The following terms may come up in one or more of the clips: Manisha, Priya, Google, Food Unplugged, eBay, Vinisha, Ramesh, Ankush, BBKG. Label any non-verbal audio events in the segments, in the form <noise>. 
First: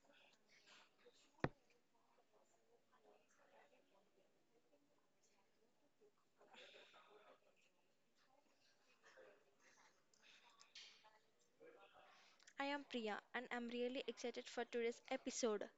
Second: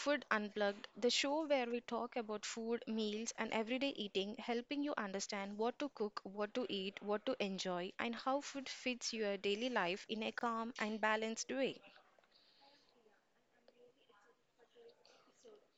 Food Unplugged, the show where we talk about food, meals, and everyday eating, helping you understand what to cook, what to eat, what to enjoy, and how food fits your daily life in a calm and balanced way. I am Priya and I'm really excited for today's episode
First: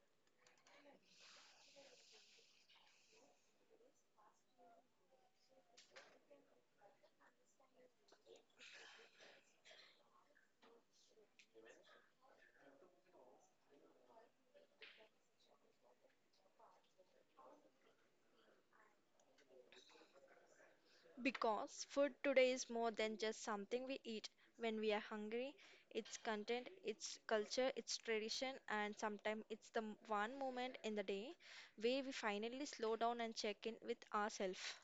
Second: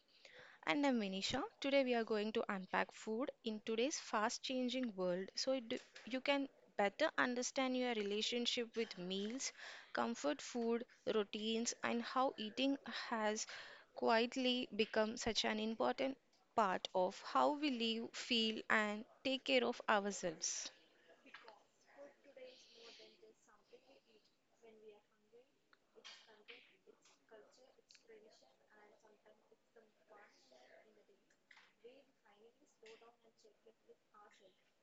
And I'm Manisha. Today we are going to unpack food in today's fast changing world so you can better understand your relationship with meals, comfort food, routines, and how eating has quietly become such an important part of how we live, feel, and take care of ourselves. because food today is more than just something we eat when we are hungry. It's content, it's culture, it's tradition, and sometimes it's the one moment in the day where we finally slow down and check in with ourselves.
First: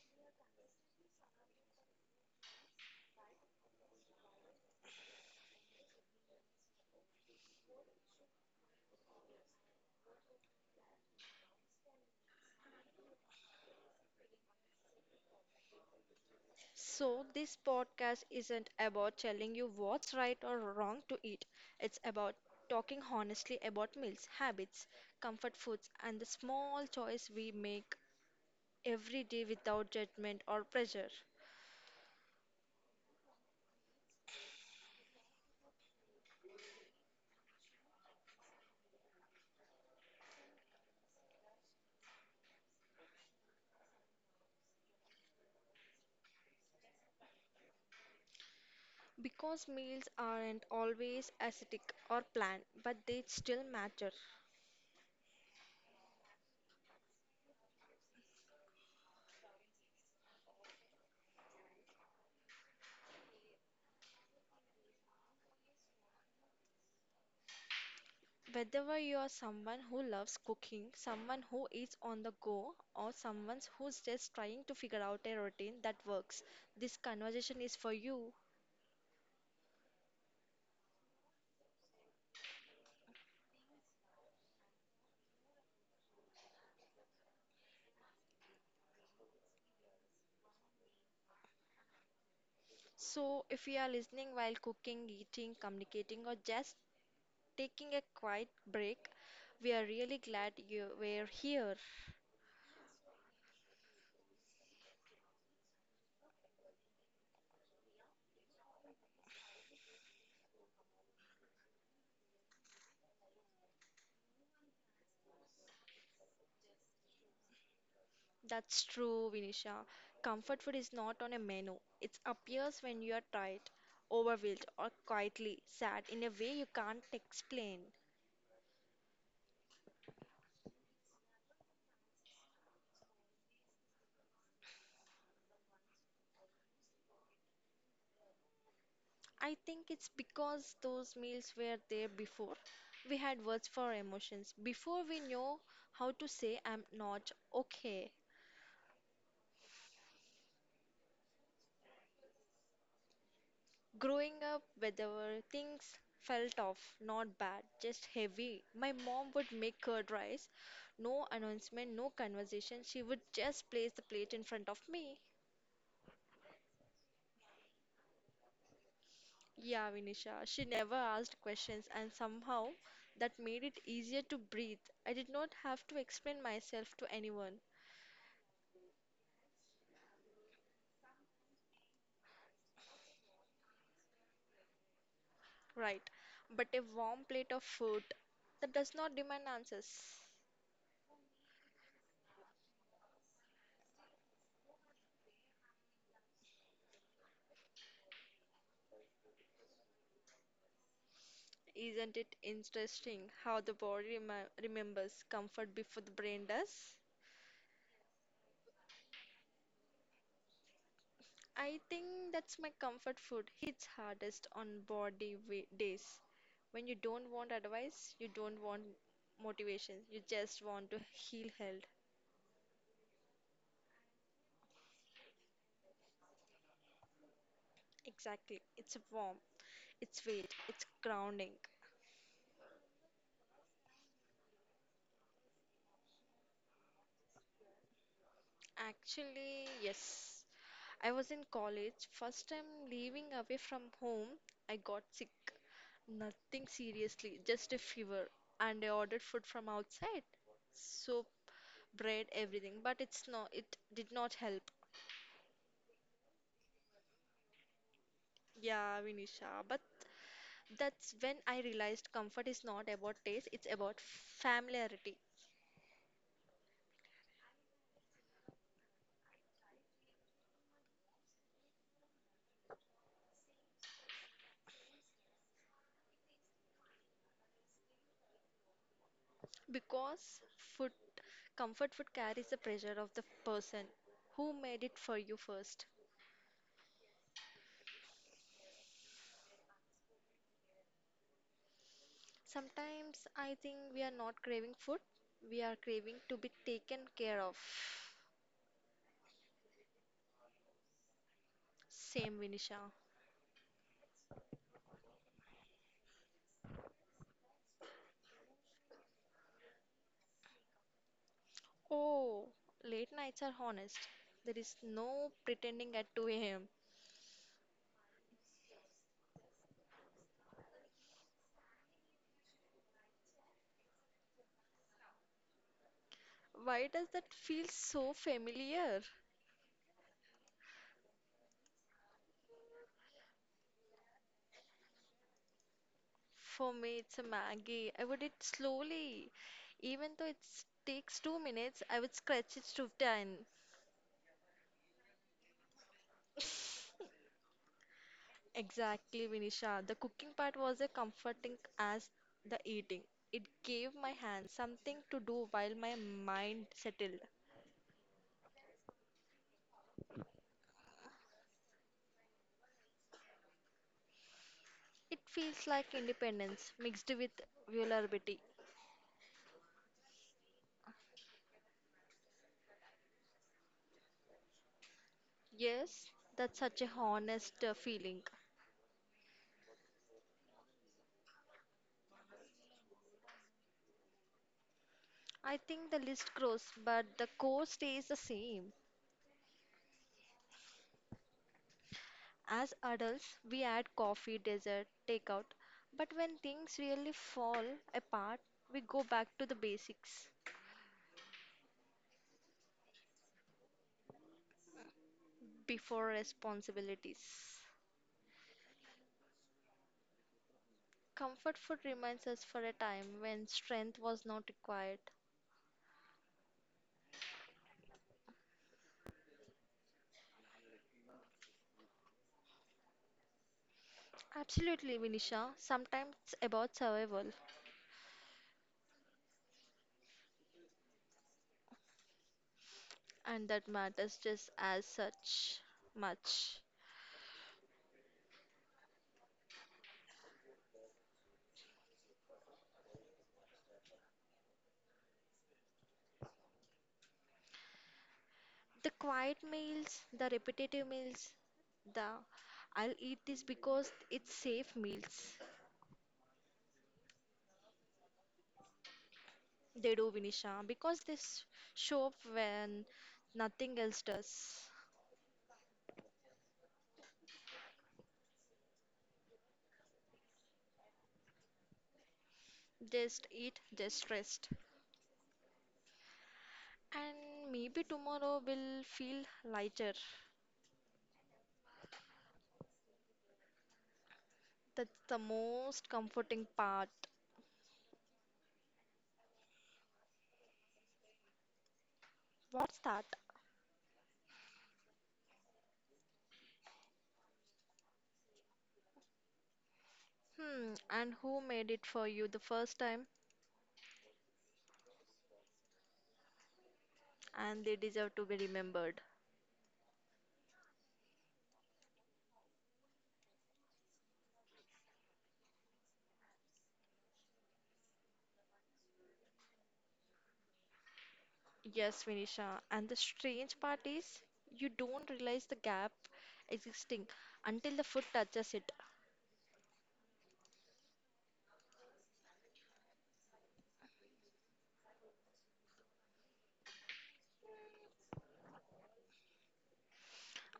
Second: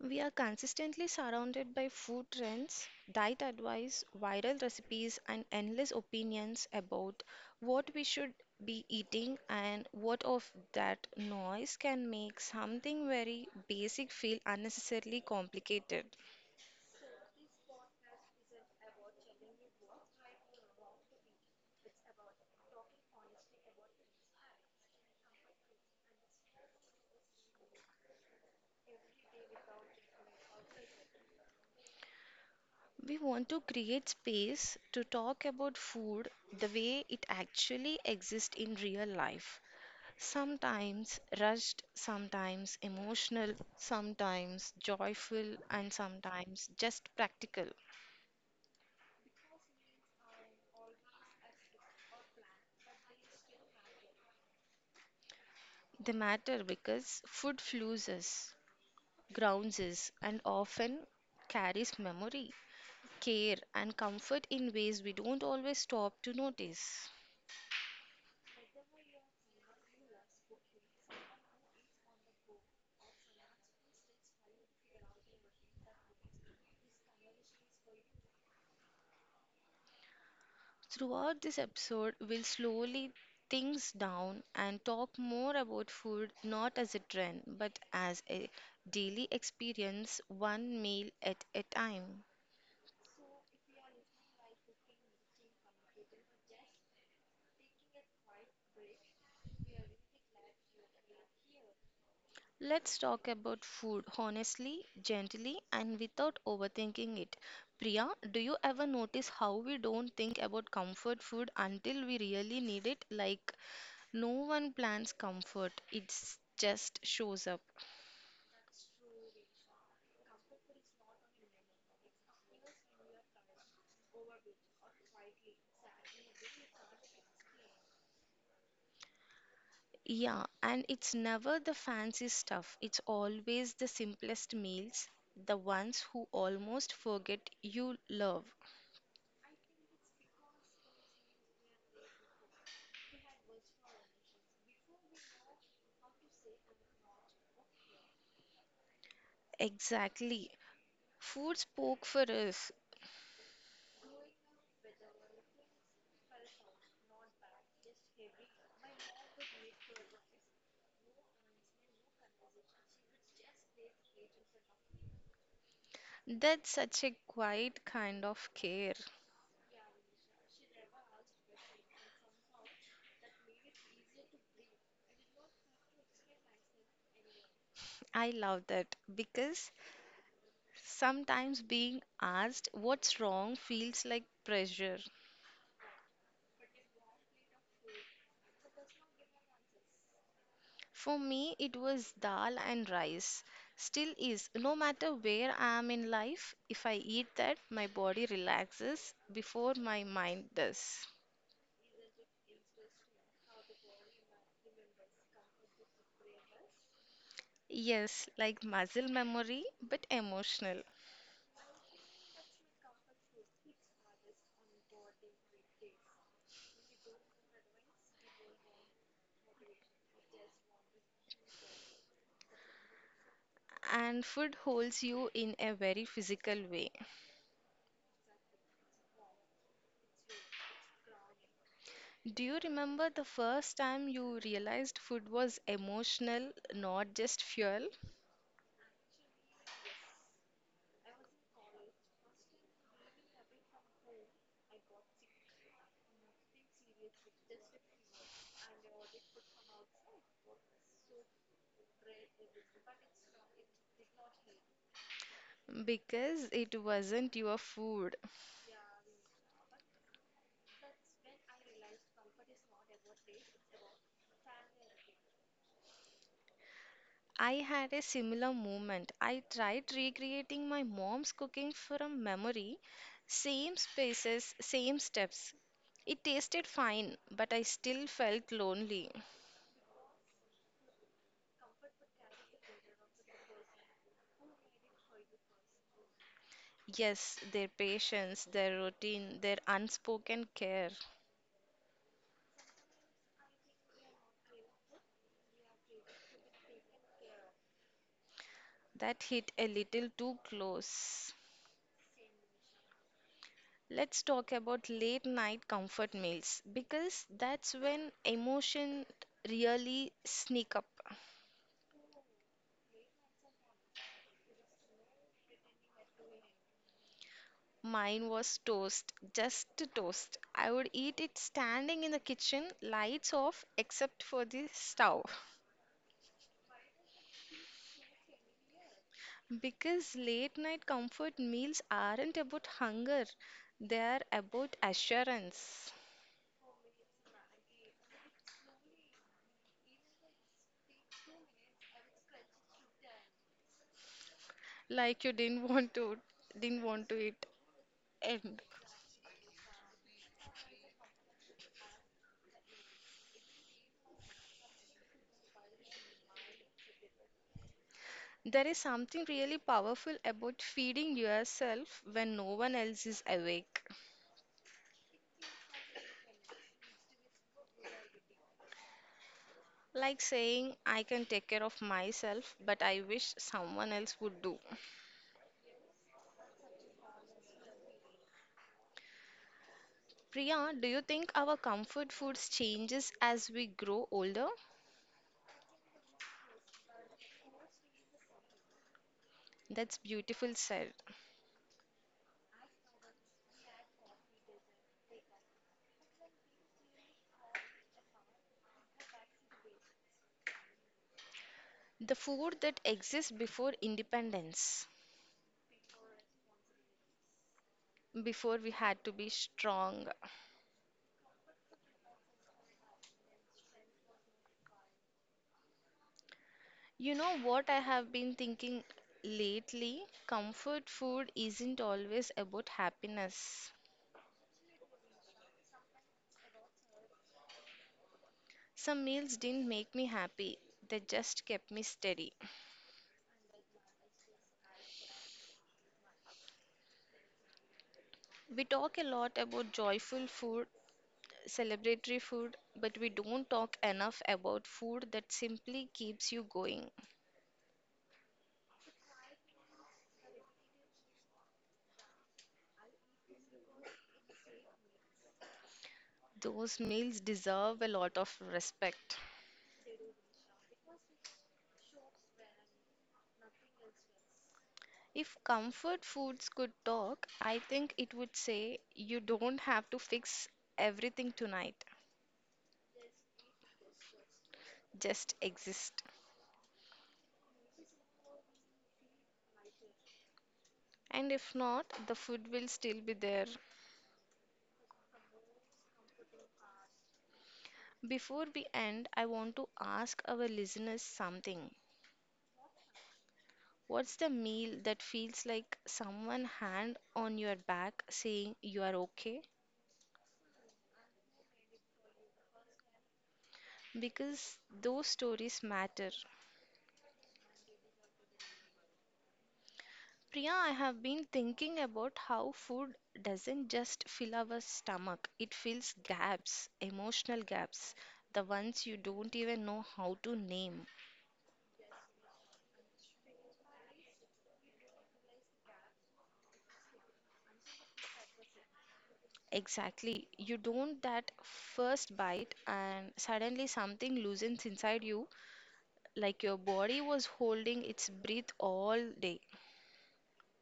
We are consistently surrounded by food trends, diet advice, viral recipes, and endless opinions about what we should be eating and what of that noise can make something very basic feel unnecessarily complicated. So, this podcast isn't about telling you what's right or wrong to eat, it's about talking honestly about meals, habits, comfort foods, and the small choice we make every day without judgment or pressure. We want to create space to talk about food the way it actually exists in real life. Sometimes rushed, sometimes emotional, sometimes joyful, and sometimes just practical. Because meals aren't always aesthetic or planned, but they still matter. They matter because food fuels us, grounds us, and often carries memory, care, and comfort in ways we don't always stop to notice. Whether you are someone who loves cooking, someone who eats on the go, or someone who's just trying to figure out a routine that works, this conversation is for you. Throughout this episode, we'll slowly things down and talk more about food not as a trend but as a daily experience, one meal at a time. So, if you are listening while cooking, eating, communicating, or just taking a quiet break, we are really glad you were here. Let's talk about food honestly, gently, and without overthinking it. Priya, do you ever notice how we don't think about comfort food until we really need it? Like, no one plans comfort, it just shows up. That's true, Vinisha. Comfort food is not on a menu. It appears when you are tired, overwhelmed, or quietly sad in a way you can't explain. Yeah, and it's never the fancy stuff. It's always the simplest meals, the ones who almost forget you love. I think it's because those meals were there before. We had words for emotions, before we know how to say, I'm not okay. Exactly. Food spoke for us. Growing up, whether things felt off, not bad, just heavy. My mom would make curd rice. No announcement, no conversation. She would just place the plate in front of me. That's such a quiet kind of care. Yeah, Vinisha, she never asked questions, and somehow that made it easier to breathe. I did not have to explain myself to anyone, I love that because sometimes being asked what's wrong feels like pressure. right? But a warm plate of food that does not demand answers. For me, it was dal and rice. Still is. No matter where I am in life, if I eat that, my body relaxes before my mind does. Isn't it interesting how the body remembers comfort before the brain does? Yes, like muscle memory, but emotional. I think that's my comfort food hits hardest on body days. When you don't want advice, you don't want motivation, you just want to heal held. And food holds you in a very physical way. Exactly. It's warm, it's weight, it's grounding. Do you remember the first time you realized food was emotional, not just fuel? Actually, yes. I was in college, first time leaving away from home, I got sick. Nothing seriously, just a fever. And I ordered food from outside. Soup, bread, everything. But it's not, it did not help. Because it wasn't your food, Yeah, Vinisha. But that's when I realized comfort is not about taste, it's about familiarity. I had a similar moment. I tried recreating my mom's cooking from memory, same spaces, same steps. It tasted fine, but I still felt lonely. Because food, comfort food carries the pressure of the person who made it for you first. Yes, their patience, their routine, their unspoken care. Sometimes I think we are not craving food, we are craving to be taken care of. That hit a little too close. Same, Vinisha. Let's talk about late night comfort meals because that's when emotion really sneak up. Oh, late nights are honest. There is no pretending at 2 a.m. Mine was toast, just toast. I would eat it standing in the kitchen, lights off except for the stove. Why does that feel so familiar? Because late night comfort meals aren't about hunger, they're about assurance. For me, it's a Maggie. I would eat slowly. Even though it takes 2 minutes, I would scratch it to 10. Like you didn't <laughs> want to didn't want to eat and Exactly, Vinisha. The cooking part was as comforting as the eating. It gave my hands something to do while my mind settled. there is something really powerful about feeding yourself when no one else is awake. It feels like independence mixed with vulnerability. Like saying I can take care of myself, but I wish someone else would do. Yes, that's such a honest feeling. Priya, do you think our comfort foods changes as we grow older? I think the list grows, but the core stays the same. That's beautiful said. As adults, we add coffee, dessert, takeout, but when things really fall apart, we go back to the basics The food that exists before independence, before responsibilities. before we had to be strong. Comfort food reminds us for a time when strength was not required. You know what I have been thinking lately? Comfort food isn't always about happiness. Absolutely, Vinisha. Sometimes it's about survival, Some meals didn't make me happy. They just kept me steady. and that matters just as such much. We talk a lot about joyful food celebratory food, but we don't talk enough about food that simply keeps you going. The quiet meals, the repetitive meals, the I'll eat this because it's safe meals. Those meals deserve a lot of respect. They do, Vinisha, because they show up when nothing else does. If comfort foods could talk, I think it would say you don't have to fix everything tonight, Just eat, just rest. just exist. And maybe tomorrow will feel lighter. And if not, the food will still be there. That's the most comforting part. Before we end, I want to ask our listeners something. What's that? What's the meal that feels like someone hand on your back saying you are okay? Hmm, and who made it for you the first time? Because those stories matter. And they deserve to be remembered. Priya, I have been thinking about how food doesn't just fill our stomach, it fills gaps, emotional gaps, the ones you don't even know how to name. Yes, Vinisha. And the strange part is, you don't realize the gap existing until the food touches it. Exactly, you don't that first bite, and suddenly something loosens inside you, like your body was holding its breath all day.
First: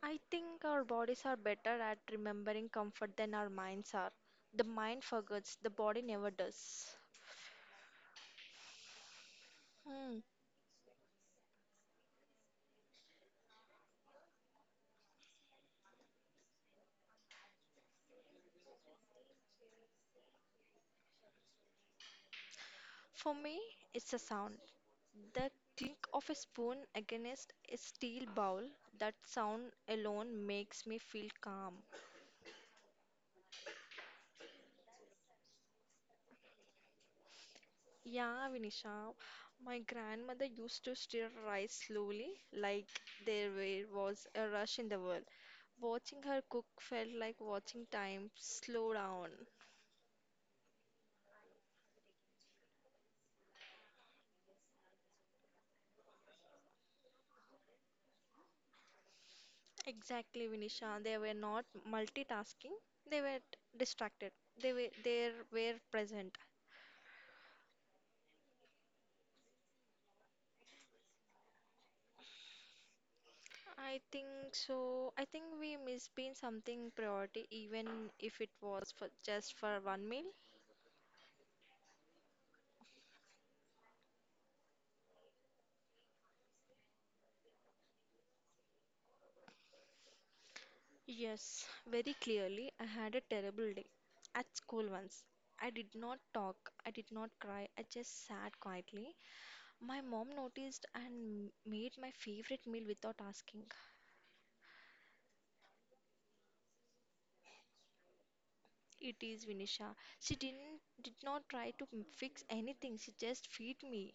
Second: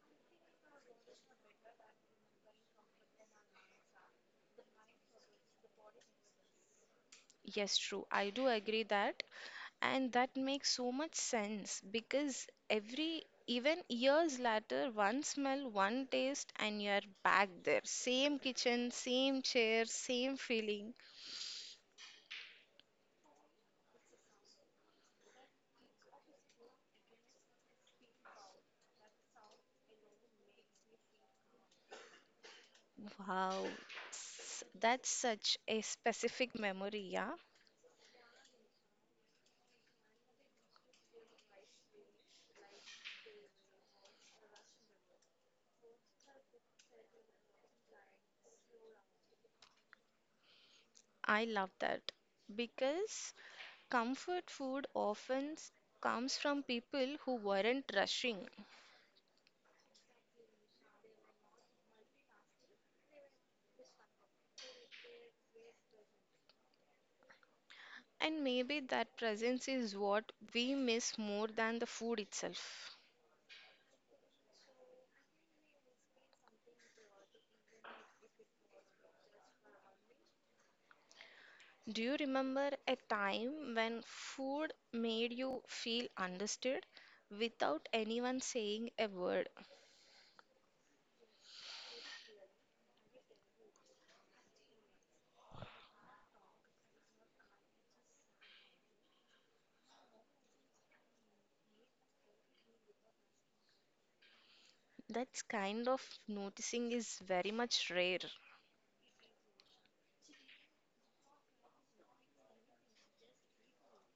I think our bodies are better at remembering comfort than our minds are. The mind forgets, the body never does. Yes, true. I do agree that. And Hmm. that makes so much sense because every, even years later, one smell, one taste, and you're back there. Same kitchen, same chair, same feeling. For me, it's a sound. The clink of a spoon against a steel bowl. That sound alone makes me feel calm. Wow. That's such a specific memory, yeah. Yeah, Vinisha, my grandmother used to stir rice slowly, like there was a rush in the world. Watching her cook felt like watching time slow down. I love that because comfort food often comes from people who weren't rushing. Exactly, Vinisha. They were not multitasking. They were distracted. They were present. And maybe that presence is what we miss more than the food itself. I think so. I think we miss being something priority, even if it was for just for one meal. Do you remember a time when food made you feel understood without anyone saying a word? Yes, very clearly. I had a terrible day at school once. I did not talk, I did not cry, I just sat quietly. My mom noticed and made my favorite meal without asking. That kind of noticing is very much rare. It is Vinisha. She did not try to fix anything. She just feed me.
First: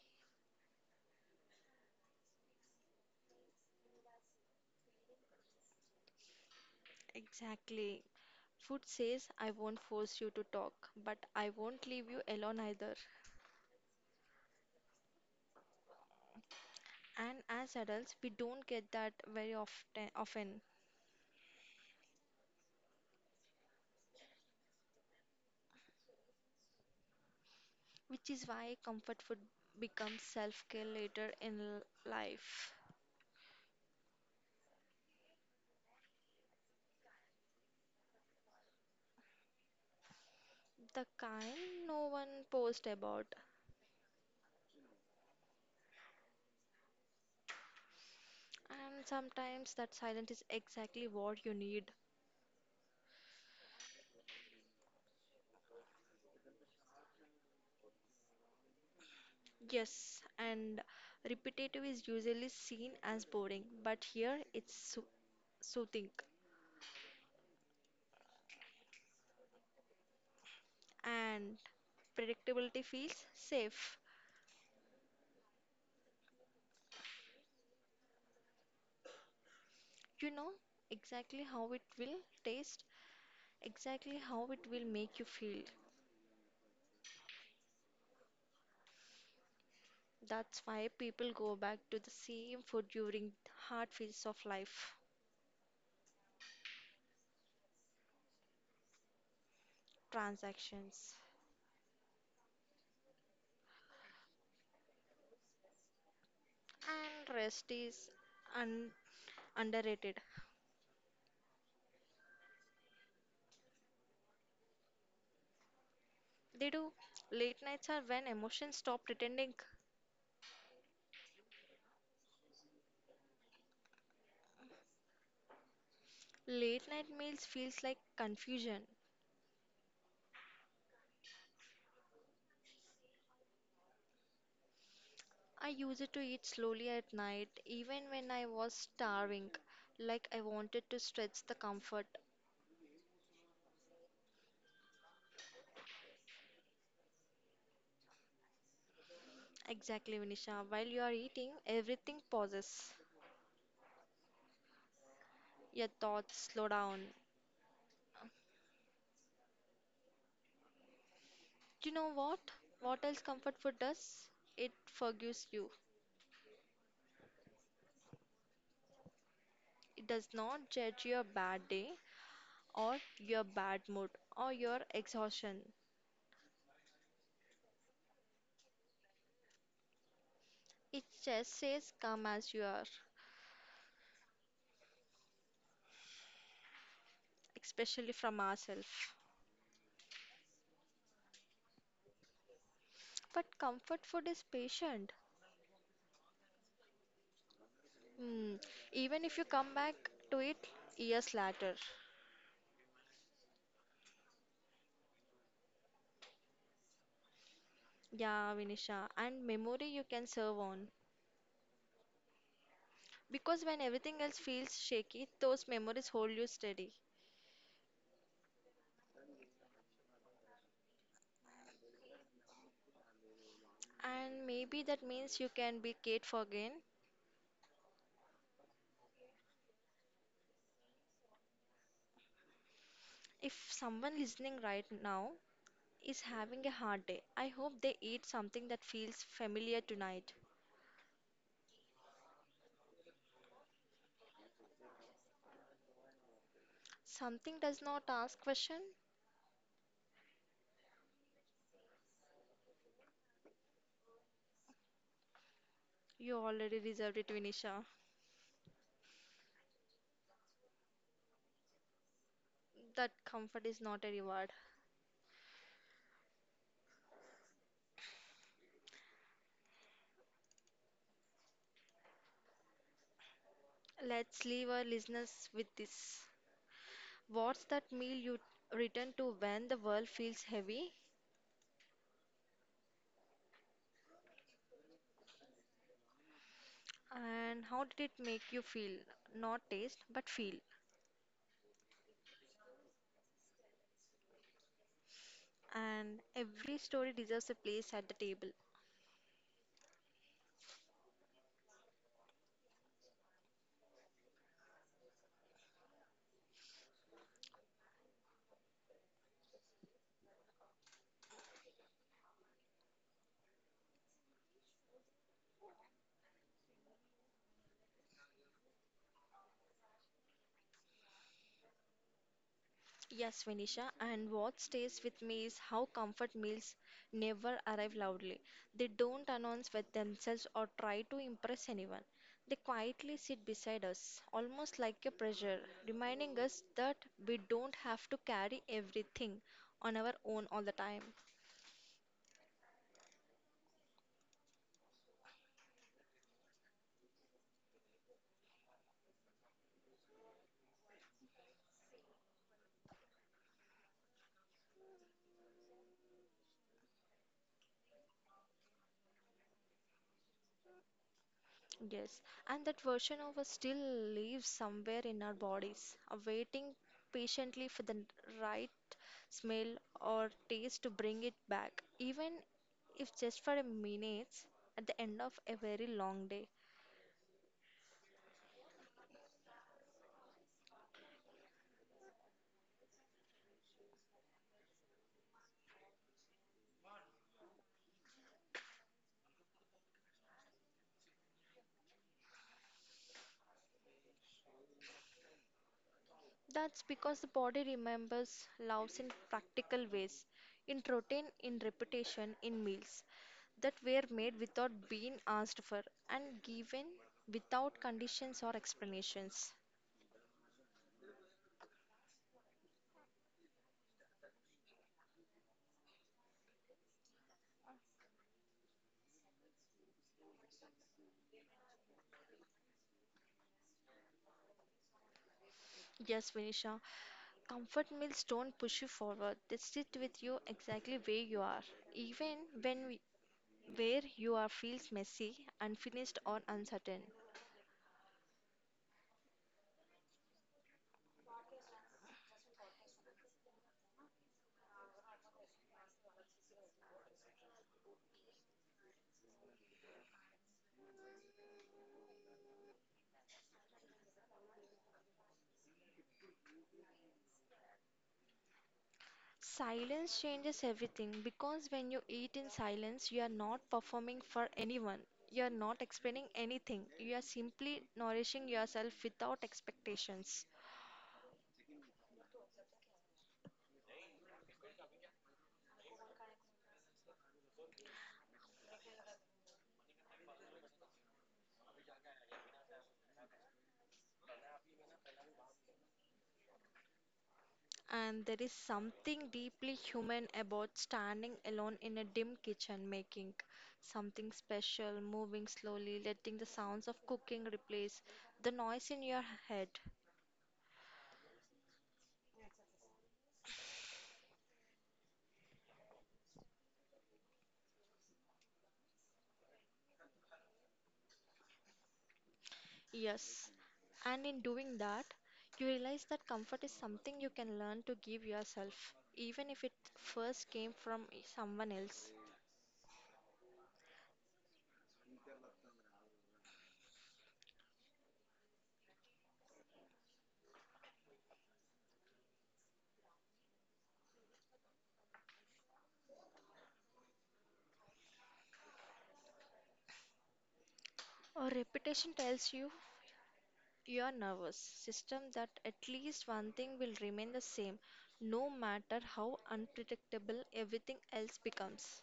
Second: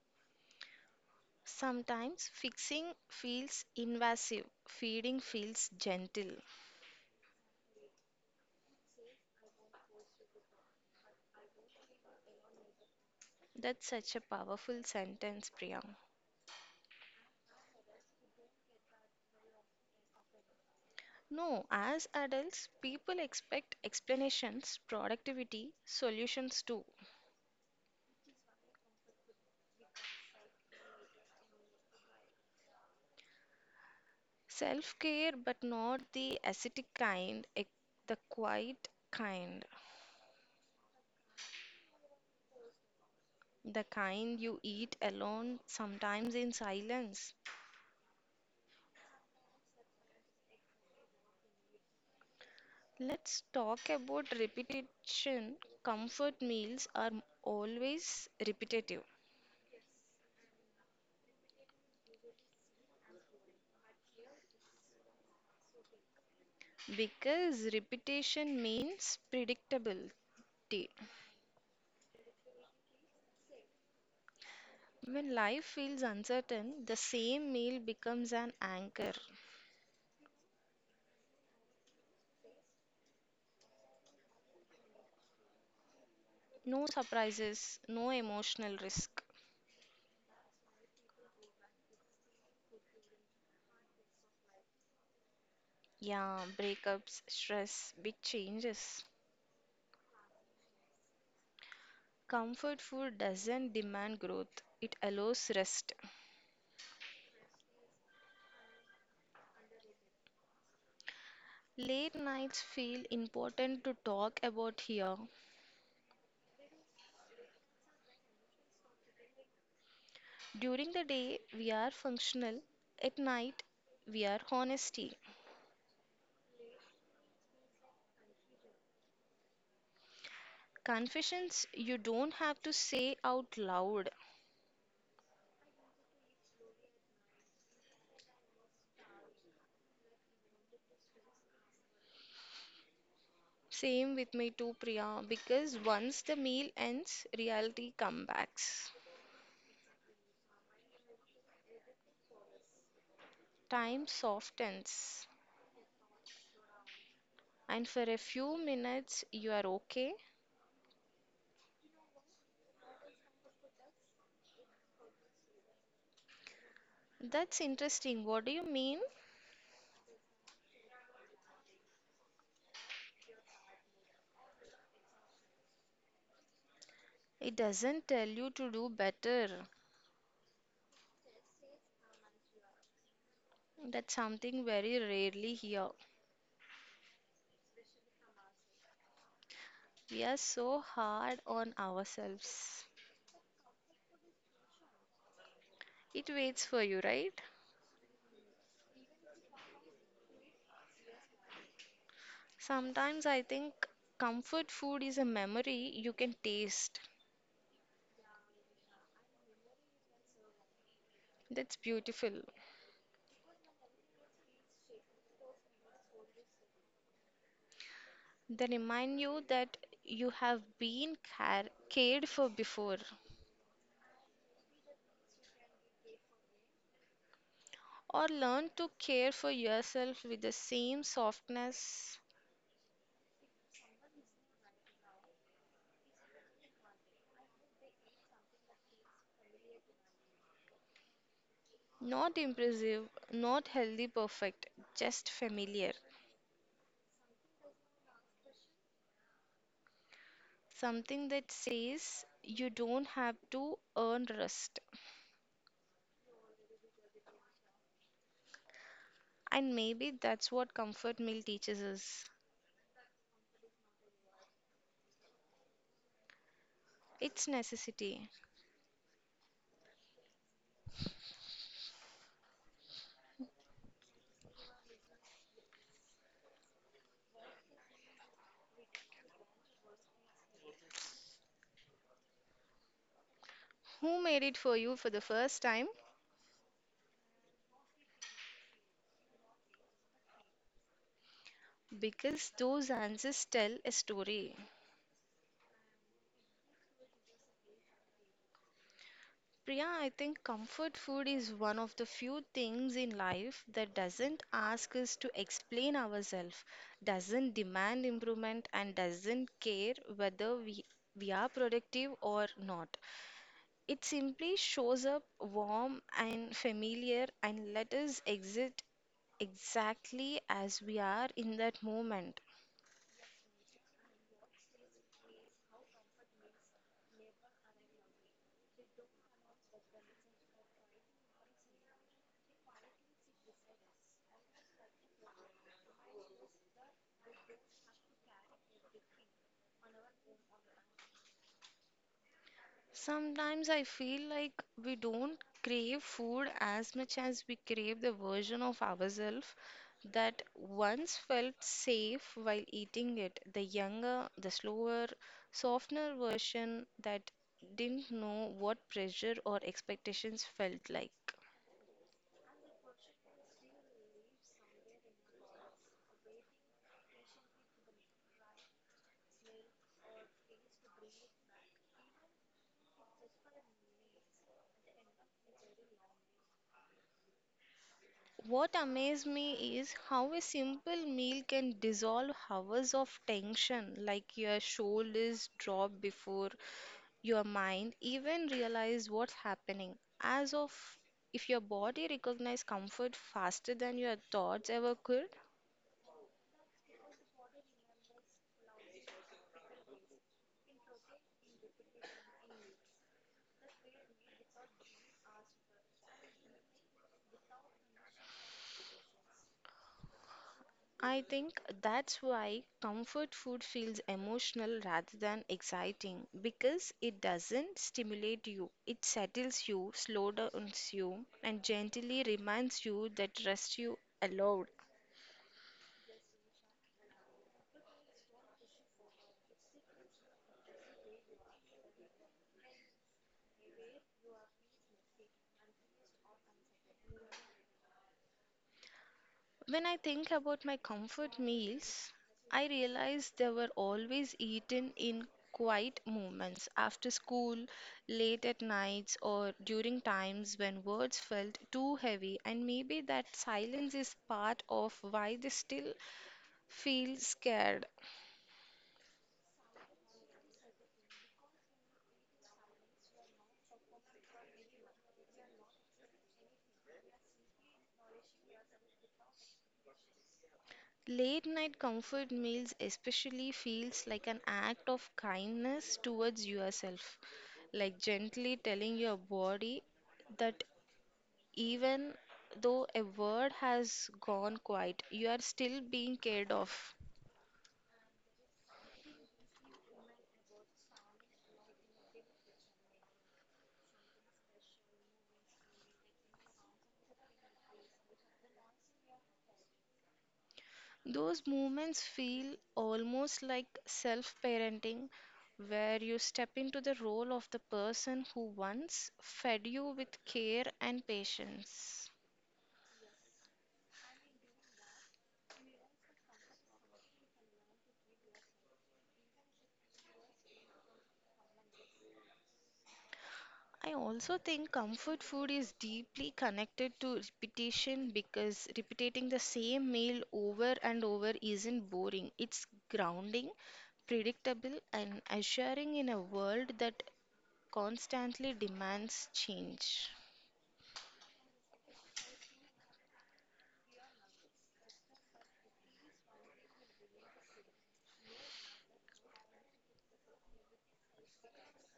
Sometimes fixing feels invasive, feeding feels gentle. Exactly. Food says I won't force you to talk, but I won't leave you alone either. That's such a powerful sentence, Priya. And as adults, we don't get that very often. No, as adults, people expect explanations, productivity, solutions too. Which is why comfort food becomes self care later in life. Self care, but not the ascetic kind, the quiet kind, The kind no one posts about, the kind you eat alone, sometimes in silence. and sometimes that silence is exactly what you need. Let's talk about repetition. Comfort meals are always repetitive Yes, and repetitive is usually seen as boring, but here it's soothing because repetition means predictability. and predictability feels safe. When life feels uncertain, the same meal becomes an anchor. You know exactly how it will taste, exactly how it will make you feel. No surprises, no emotional risk. That's why people go back to the same food during hard phases of life. Yeah, breakups, stress, big changes. Transactions Comfort food doesn't demand growth, it allows rest. and rest is un- underrated. Late nights feel important to talk about here. They do. Late nights are when emotions stop pretending. During the day, we are functional. At night, we are honesty. Late night meals feels like confusion. Confessions you don't have to say out loud. I used to eat slowly at night, even when I was starving, like I wanted to stretch the comfort. Same with me too, Priya, because once the meal ends, reality comebacks. Exactly, Vinisha. While you are eating, everything pauses. Time softens, Your thoughts slow down. and for a few minutes, you are okay. You know what? What else comfort food does? It forgives you. That's interesting. What do you mean? It does not judge your bad day or your bad mood or your exhaustion. It doesn't tell you to do better. It just says come as you are, That's something very rarely here. especially from ourselves. We are so hard on ourselves. But comfort food is patient. It waits for you, right? Hmm. Even if you come back to it years later. Sometimes I think comfort food is a memory you can taste. Yeah, Vinisha. And memory you can serve on. That's beautiful. Because when everything else feels shaky, those memories hold you steady. They remind you that you have been cared for before, And maybe that means you can be Kate Forgan. or learn to care for yourself with the same softness. If someone listening right now is having a hard day, I hope they eat something that feels familiar tonight. Not impressive, not healthy perfect, just familiar. Something does not ask question. Something that says you don't have to earn rest. You already deserved it, Vinisha. And maybe that's what comfort meal teaches us. That comfort is not a reward. It's necessity. Let's leave our listeners with this. What's that meal you return to when the world feels heavy? Who made it for you for the first time? And how did it make you feel? Not taste, but feel. Because those answers tell a story. And every story deserves a place at the table. Priya, I think comfort food is one of the few things in life that doesn't ask us to explain ourselves, doesn't demand improvement, and doesn't care whether we are productive or not. It simply shows up warm and familiar and let us exist exactly as we are in that moment. Yes, Vinisha, and what stays with me is how comfort meals never arrive loudly. They don't announce with themselves or try to impress anyone. They quietly sit beside us, almost like a pressure, reminding us that we don't have to carry everything on our own all the time. Sometimes I feel like we don't crave food as much as we crave the version of ourselves that once felt safe while eating it. The younger, the slower, softer version that didn't know what pressure or expectations felt like. Yes, and that version of us still lives somewhere in our bodies, awaiting patiently for the right smell or taste to bring it back, even if just for a minute at the end of a very long day. What amazed me is how a simple meal can dissolve hours of tension, like your shoulders drop before your mind even realize what's happening. As of if your body recognizes comfort faster than your thoughts ever could. That's because the body remembers loves in practical ways, in routine, in repetition, in meals that were made without being asked for and given without conditions or explanations. I think that's why comfort food feels emotional rather than exciting because it doesn't stimulate you. It settles you, slow downs you, and gently reminds you that rest you allowed. Yes, Vinisha. Comfort meals don't push you forward. They sit with you exactly where you are, even when where you are feels messy, unfinished, or uncertain. When I think about my comfort meals, I realize they were always eaten in quiet moments after school, late at nights, or during times when words felt too heavy. And maybe that silence is part of why they still feel scared. Silence changes everything because when you eat in silence, you are not performing for anyone. You are not explaining anything. You are simply nourishing yourself without expectations. Late night comfort meals especially feels like an act of kindness towards yourself, like gently telling your body that even though a word has gone quiet, you are still being cared of. And there is something deeply human about standing alone in a dim kitchen, making something special, moving slowly, letting the sounds of cooking replace the noise in your head. Those moments feel almost like self parenting, where you step into the role of the person who once fed you with care and patience. Yes, and in doing that, you realize that comfort is something you can learn to give yourself, even if it first came from someone else. I also think comfort food is deeply connected to repetition because repeating the same meal over and over isn't boring. It's grounding, predictable, and assuring in a world that constantly demands change. Or reputation tells you your nervous system that at least one thing will remain the same no matter how unpredictable everything else becomes.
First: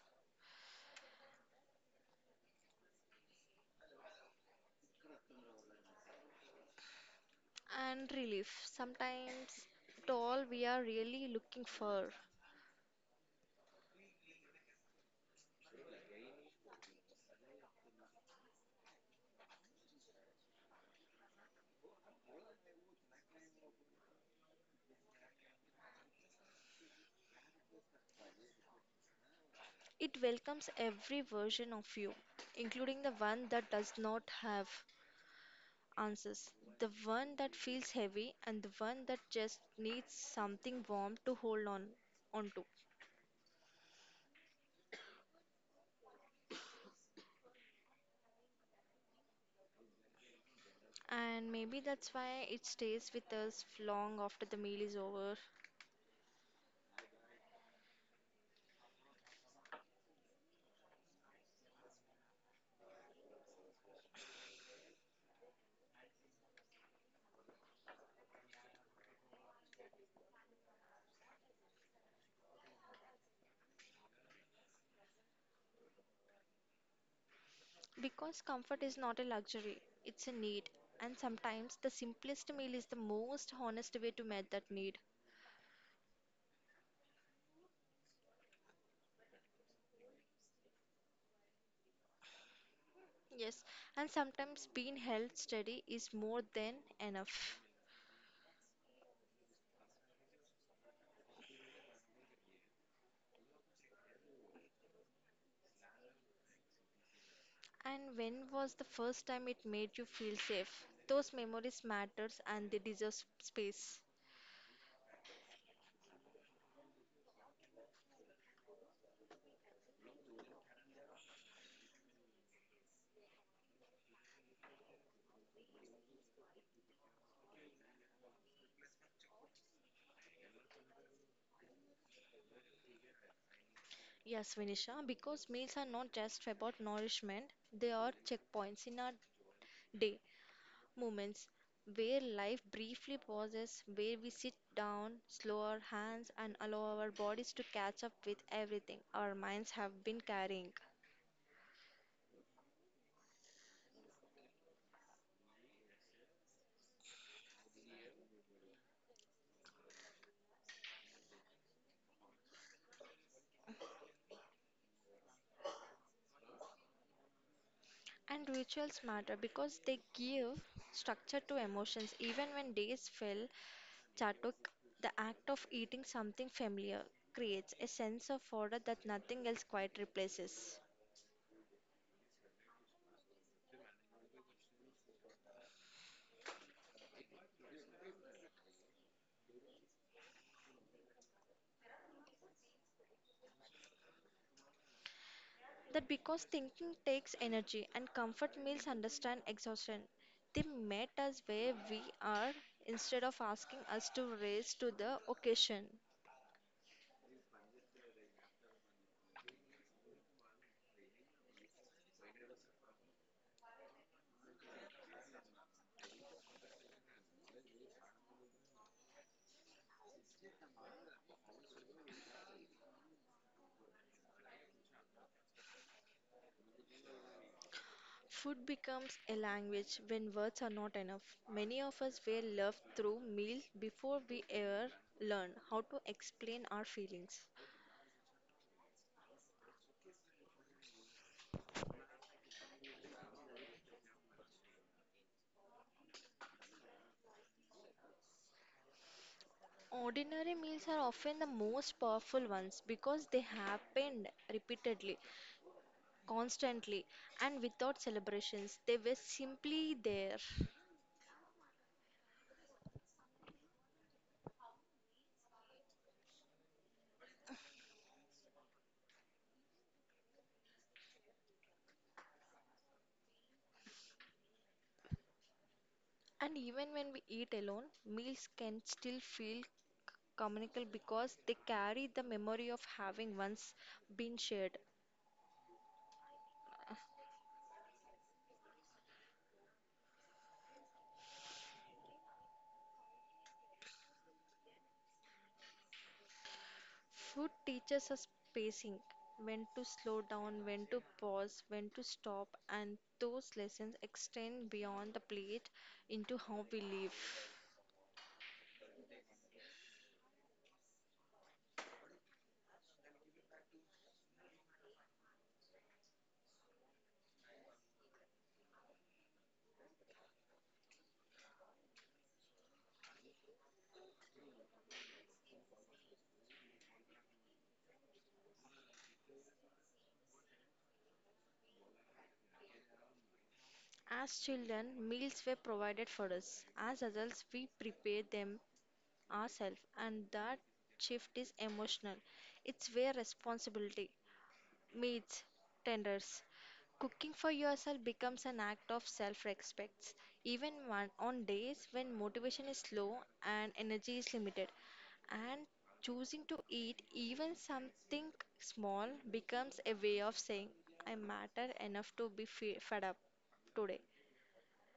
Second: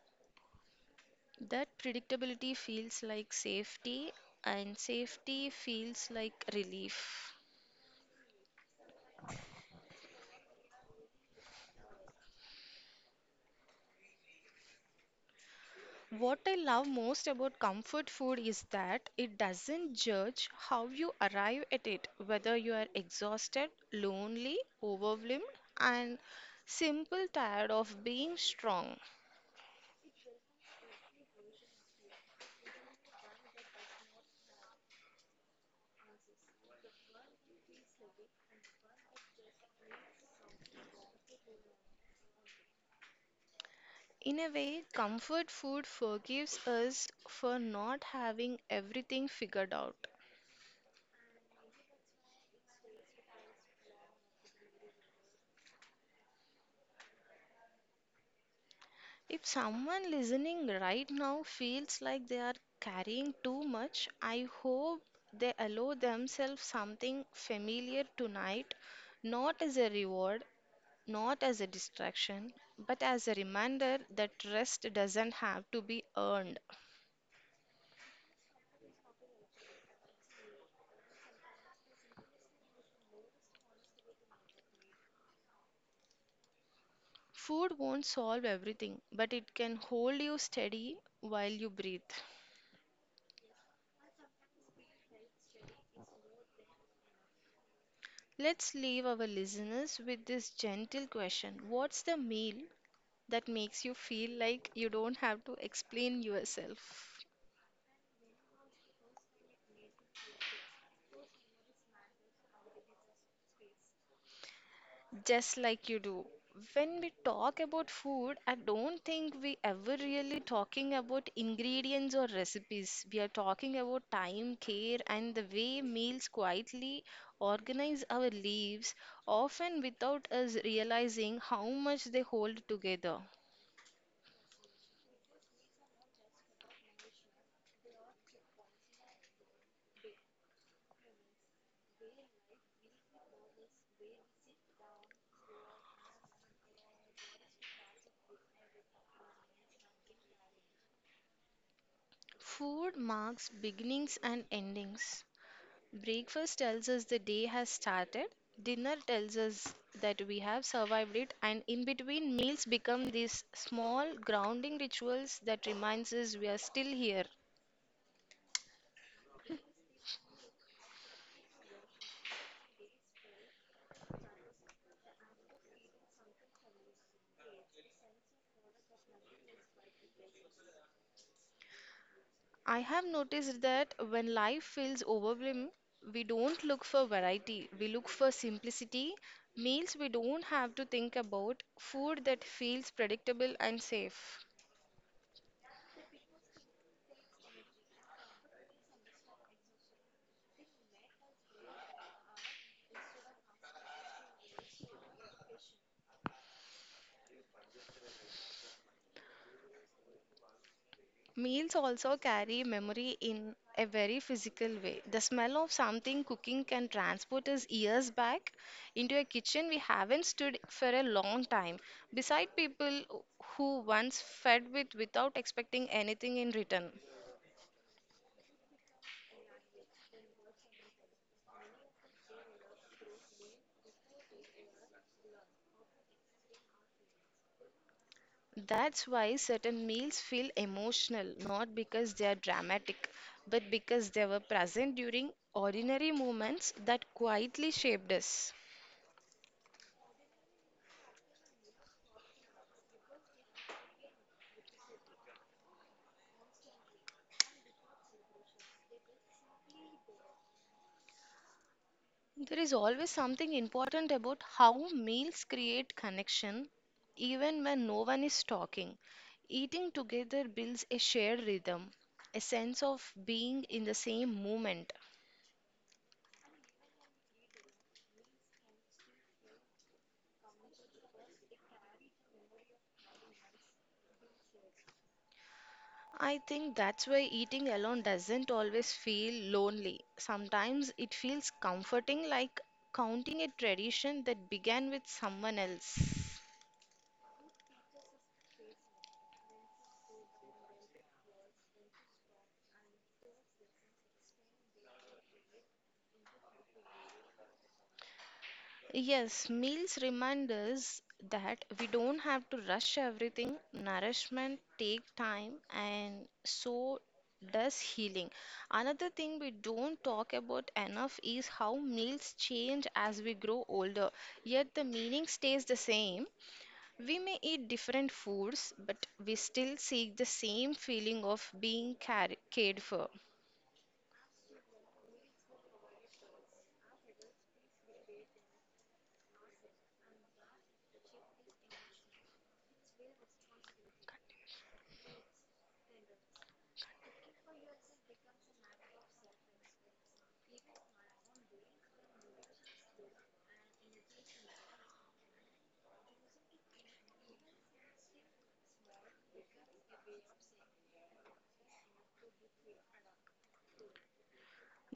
That predictability feels like safety, and safety feels like relief. And relief, sometimes to all we are really looking for. What I love most about comfort food is that it doesn't judge how you arrive at it, whether you are exhausted, lonely, overwhelmed, and simple tired of being strong. It welcomes every version of you, including the one that does not have answers, the one that feels heavy, and the one that just needs something warm to hold on onto. In a way, comfort food forgives us for not having everything figured out. And maybe that's why it stays with us long after the meal is over. If someone listening right now feels like they are carrying too much, I hope they allow themselves something familiar tonight, not as a reward, not as a distraction, but as a reminder that rest doesn't have to be earned. Because comfort is not a luxury, it's a need. And sometimes the simplest meal is the most honest way to meet that need. Food won't solve everything, but it can hold you steady while you breathe. Yes, and sometimes being held steady is more than enough. Let's leave our listeners with this gentle question. What's the meal that makes you feel like you don't have to explain yourself? And when was the first time it made you feel safe? Those memories matters and they deserve space. Just like you do. When we talk about food, I don't think we ever really talking about ingredients or recipes. We are talking about time, care, and the way meals quietly organize our lives, often without us realizing how much they hold together. Yes, Vinisha, because meals are not just about nourishment, they are checkpoints in our day, moments where life briefly pauses, where we sit down, slow our hands, and allow our bodies to catch up with everything our minds have been carrying. Food marks beginnings and endings. Breakfast tells us the day has started, dinner tells us that we have survived it, and in between meals become these small grounding rituals that reminds us we are still here. And rituals matter because they give structure to emotions. Even when days feel chaotic, the act of eating something familiar creates a sense of order that nothing else quite replaces. I have noticed that when life feels overwhelming, we don't look for variety, we look for simplicity, meals we don't have to think about, food that feels predictable and safe. That because thinking takes energy and comfort meals understand exhaustion. They met us where we are instead of asking us to raise to the occasion. Meals also carry memory in a very physical way. The smell of something cooking can transport us years back into a kitchen we haven't stood for a long time, beside people who once fed with without expecting anything in return. Food becomes a language when words are not enough. Many of us were loved through meals before we ever learn how to explain our feelings. That's why certain meals feel emotional, not because they are dramatic, but because they were present during ordinary moments that quietly shaped us. Ordinary meals are often the most powerful ones because they happened repeatedly constantly and without celebrations. They were simply there. There is always something important about how meals create connection, even when no one is talking. Eating together builds a shared rhythm, a sense of being in the same moment. And even when we eat alone, meals can still feel communal because they carry the memory of having once been shared. I think that's why eating alone doesn't always feel lonely. Sometimes it feels comforting, like counting a tradition that began with someone else. Food teaches us pacing, when to slow down, when to pause, when to stop, and those lessons extend beyond the plate into how we live. Yes, meals remind us that we don't have to rush everything. Nourishment take time and so does healing. Another thing we don't talk about enough is how meals change as we grow older, yet the meaning stays the same. We may eat different foods, but we still seek the same feeling of being cared for. As children, meals were provided for us. As adults, we prepare them ourselves, and that shift is emotional. It's where responsibility meets tenders. Cooking for yourself becomes an act of self respect, even one, on days when motivation is low and energy is limited. And choosing to eat even something small becomes a way of saying, I matter enough to be fed up today.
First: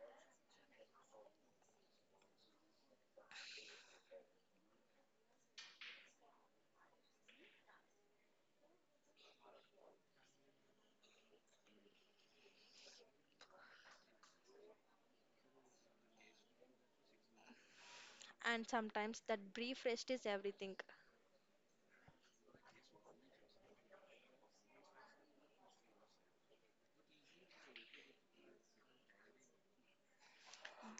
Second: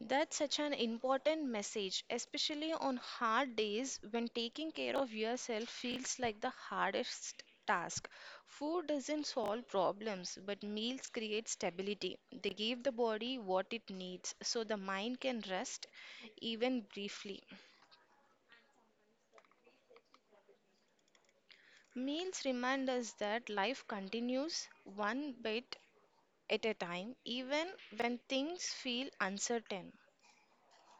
That's such an important message, especially on hard days when taking care of yourself feels like the hardest task. Food doesn't solve problems, but meals create stability. They give the body what it needs so the mind can rest even briefly. And sometimes that brief rest is everything. Meals remind us that life continues one bit at a time, even when things feel uncertain.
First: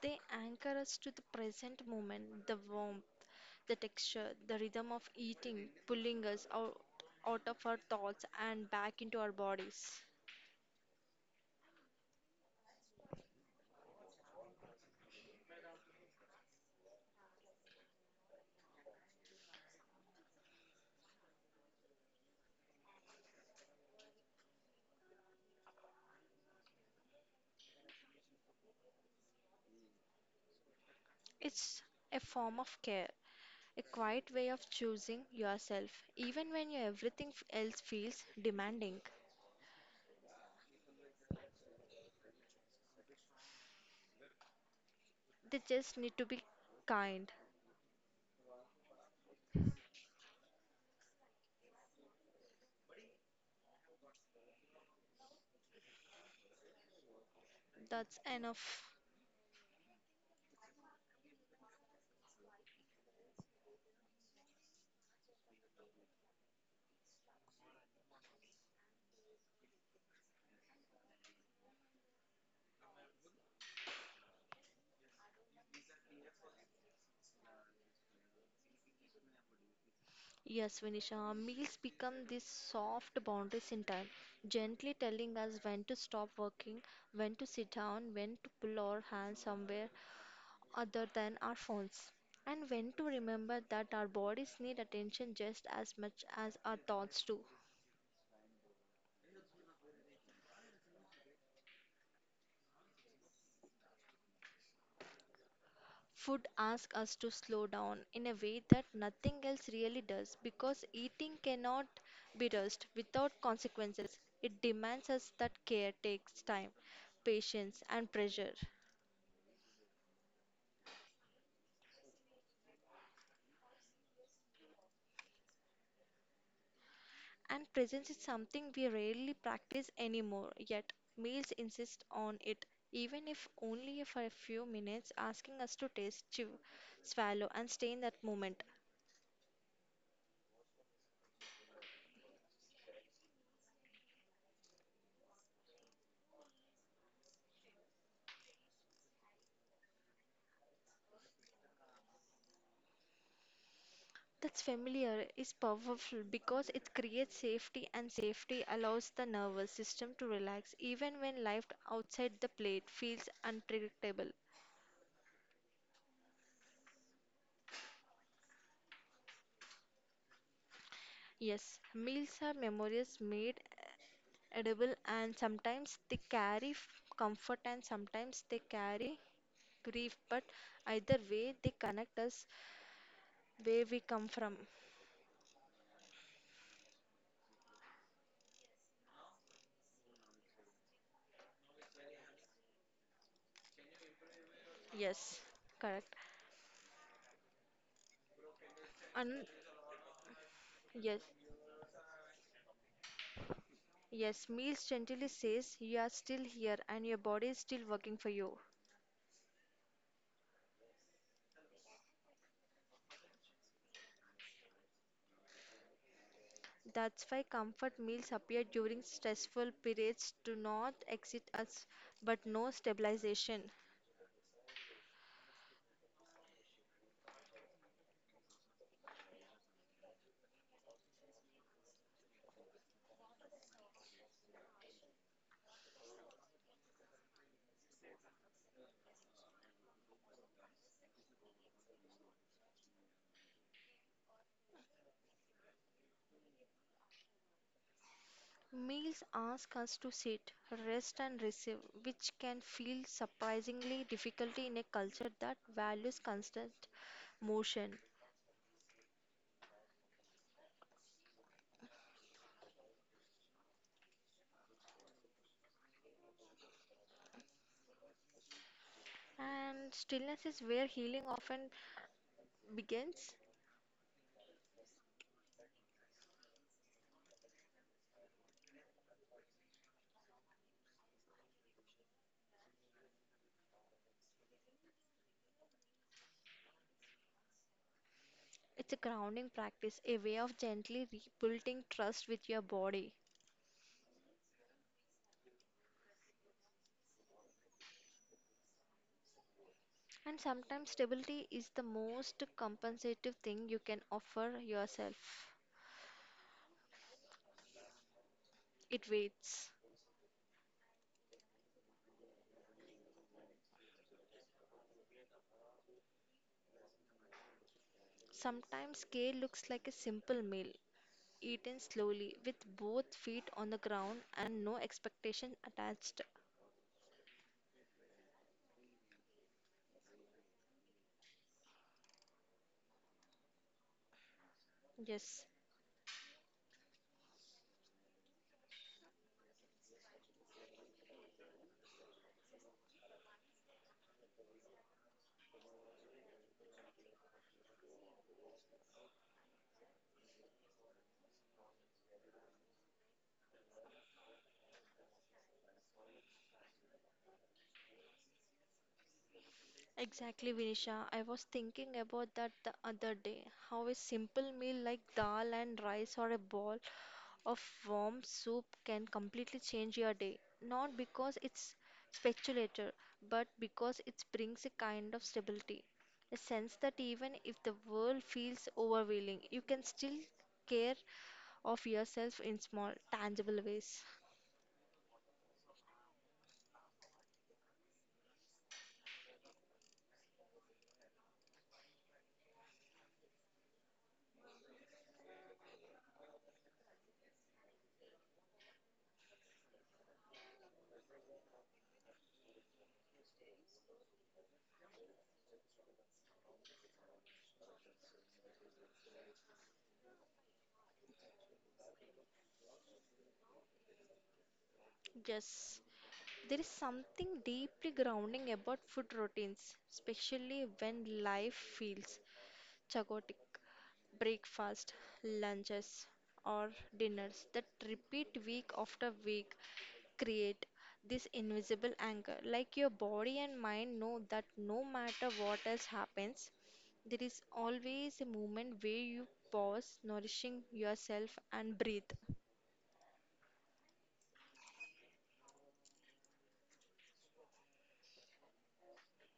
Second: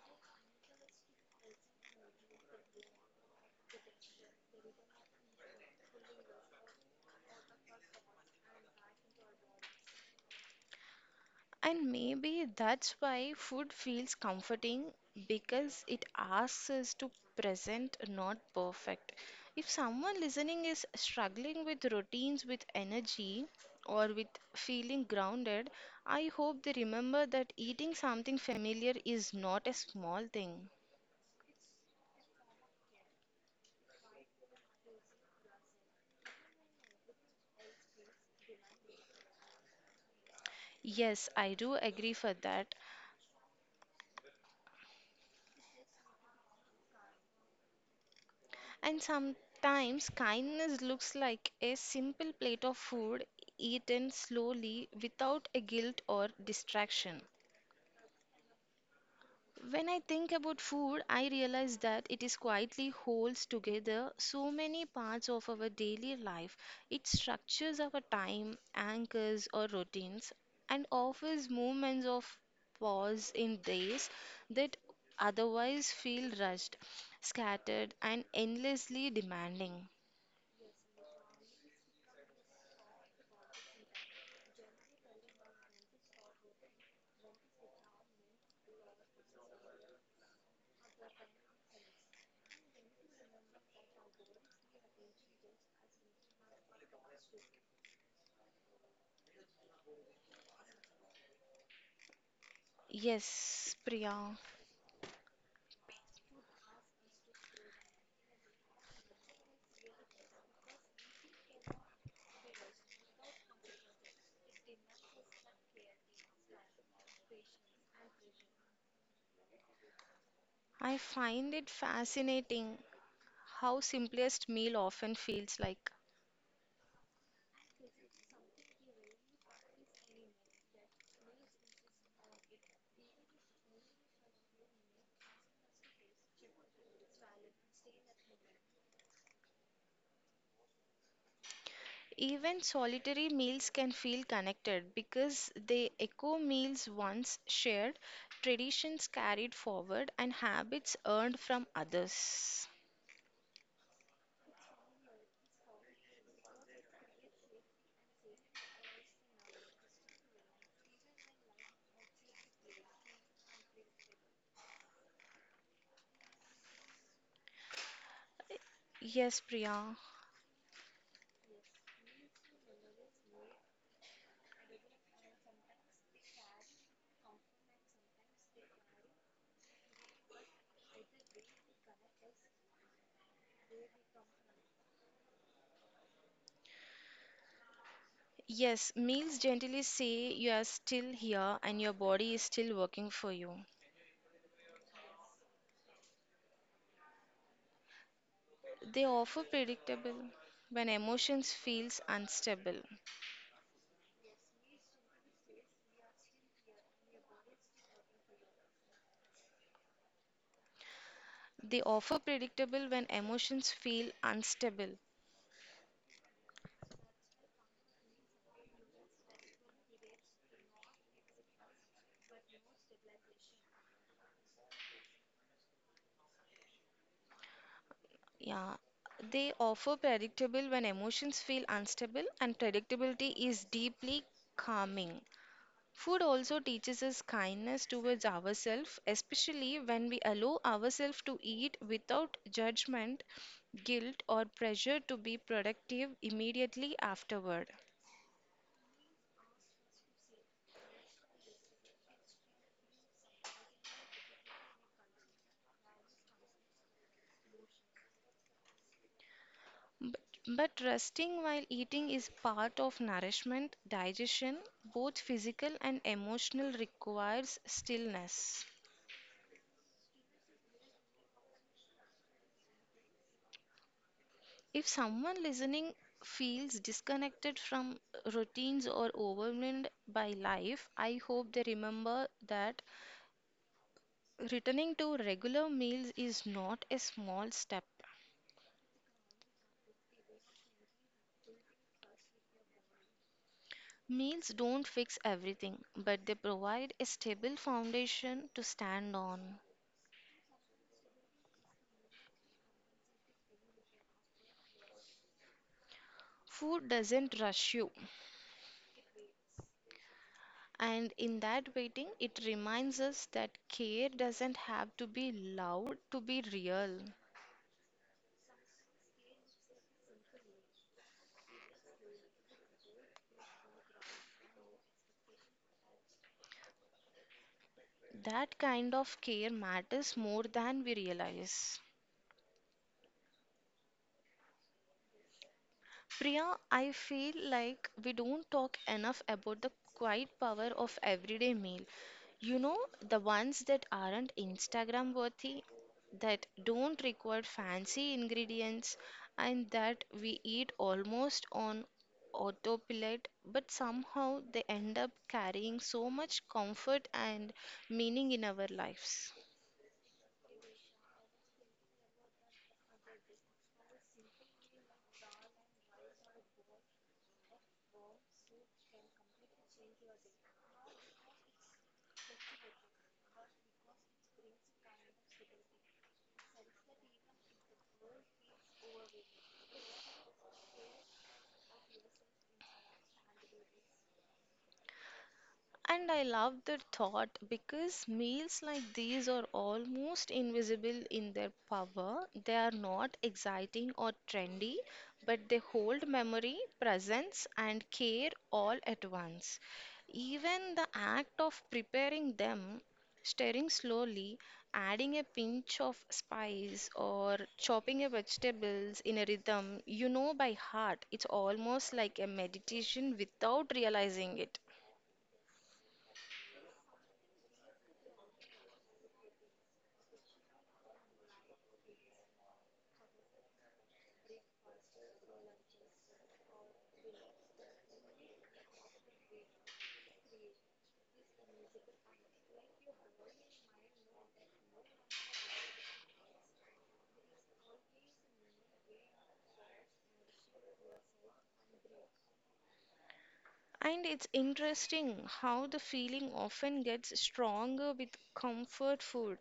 They anchor us to the present moment, the warmth, the texture, the rhythm of eating, pulling us out of our thoughts and back into our bodies. And maybe that's why food feels comforting because it asks us to present not perfect. If someone listening is struggling with routines with energy or with feeling grounded, I hope they remember that eating something familiar is not a small thing. It's a form of care, a quiet way of choosing yourself, even when your everything else feels demanding. Yes, I do agree for that. They just need to be kind. And sometimes kindness looks like a simple plate of food eaten slowly without a guilt or distraction. That's enough. When I think about food, I realize that it is quietly holds together so many parts of our daily life. It structures our time, anchors our routines, and offers moments of pause in days that otherwise feel rushed, scattered, and endlessly demanding. Yes, Vinisha, meals become these soft boundaries in time, gently telling us when to stop working, when to sit down, when to pull our hands somewhere other than our phones, and when to remember that our bodies need attention just as much as our thoughts do. Yes, Priya. Food asks us to slow down in a way that nothing else really does because eating cannot be rushed without consequences. It demands us that care takes time, patience, and pressure. I find it fascinating how simplest meal often feels like. And presence is something we rarely practice anymore, yet meals insist on it, even if only for a few minutes, asking us to taste, chew, swallow, and stay in that moment. Even solitary meals can feel connected because they echo meals once shared, traditions carried forward, and habits earned from others. That's familiar is powerful because it creates safety, and safety allows the nervous system to relax even when life outside the plate feels unpredictable. Yes, Priya. Yes, meals are memories made edible, and sometimes they carry comfort, and sometimes they carry grief, but either way, they connect us where we come from. Yes, meals gently say you are still here and your body is still working for you. Yes, correct. They offer And predictable when yes, emotions feels unstable. yes, meals gently says you are still here and your body is still working for you. They offer predictable when emotions feel unstable. That's why comfort meals appear during stressful periods do not exit us, but no stabilization. Yeah, they offer predictable when emotions feel unstable, and predictability is deeply calming. Food also teaches us kindness towards ourselves, especially when we allow ourselves to eat without judgment, guilt, or pressure to be productive immediately afterward. Meals ask us to sit, rest, and receive, which can feel surprisingly difficult in a culture that values constant motion. But, but resting while eating is part of nourishment, digestion, both physical and emotional, requires stillness. And stillness is where healing often begins. If someone listening feels disconnected from routines or overwhelmed by life, I hope they remember that returning to regular meals is not a small step. It's a grounding practice, a way of gently rebuilding trust with your body. Meals don't fix everything, but they provide a stable foundation to stand on. And sometimes stability is the most compensative thing you can offer yourself. Food doesn't rush you. It waits. And in that waiting, it reminds us that care doesn't have to be loud to be real. Sometimes care looks like a simple meal, eaten slowly with both feet on the ground and no expectation attached. That kind of care matters more than we realize. Yes. Priya, I feel like we don't talk enough about the quiet power of everyday meal. You know, the ones that aren't Instagram worthy, that don't require fancy ingredients, and that we eat almost on autopilot, but somehow they end up carrying so much comfort and meaning in our lives. Exactly, Vinisha. I was thinking about that the other day. How a simple meal like dal and rice or a bowl of warm soup can completely change your day. Not because it's speculative, but because it brings a kind of stability. A sense that even if the world feels overwhelming, you can still care of yourself in small, tangible ways. And I love the thought because meals like these are almost invisible in their power. They are not exciting or trendy, but they hold memory, presence, and care all at once. Even the act of preparing them, stirring slowly, adding a pinch of spice, or chopping a vegetables in a rhythm you know by heart, it's almost like a meditation without realizing it. Yes, there is something deeply grounding about food routines, especially when life feels chaotic. Breakfast, lunches, or dinners that repeat week after week create this invisible anchor. Like your body and mind know that no matter what else happens, there is always a moment where you pause, nourishing yourself, and breathe. And it's interesting how the feeling often gets stronger with comfort food.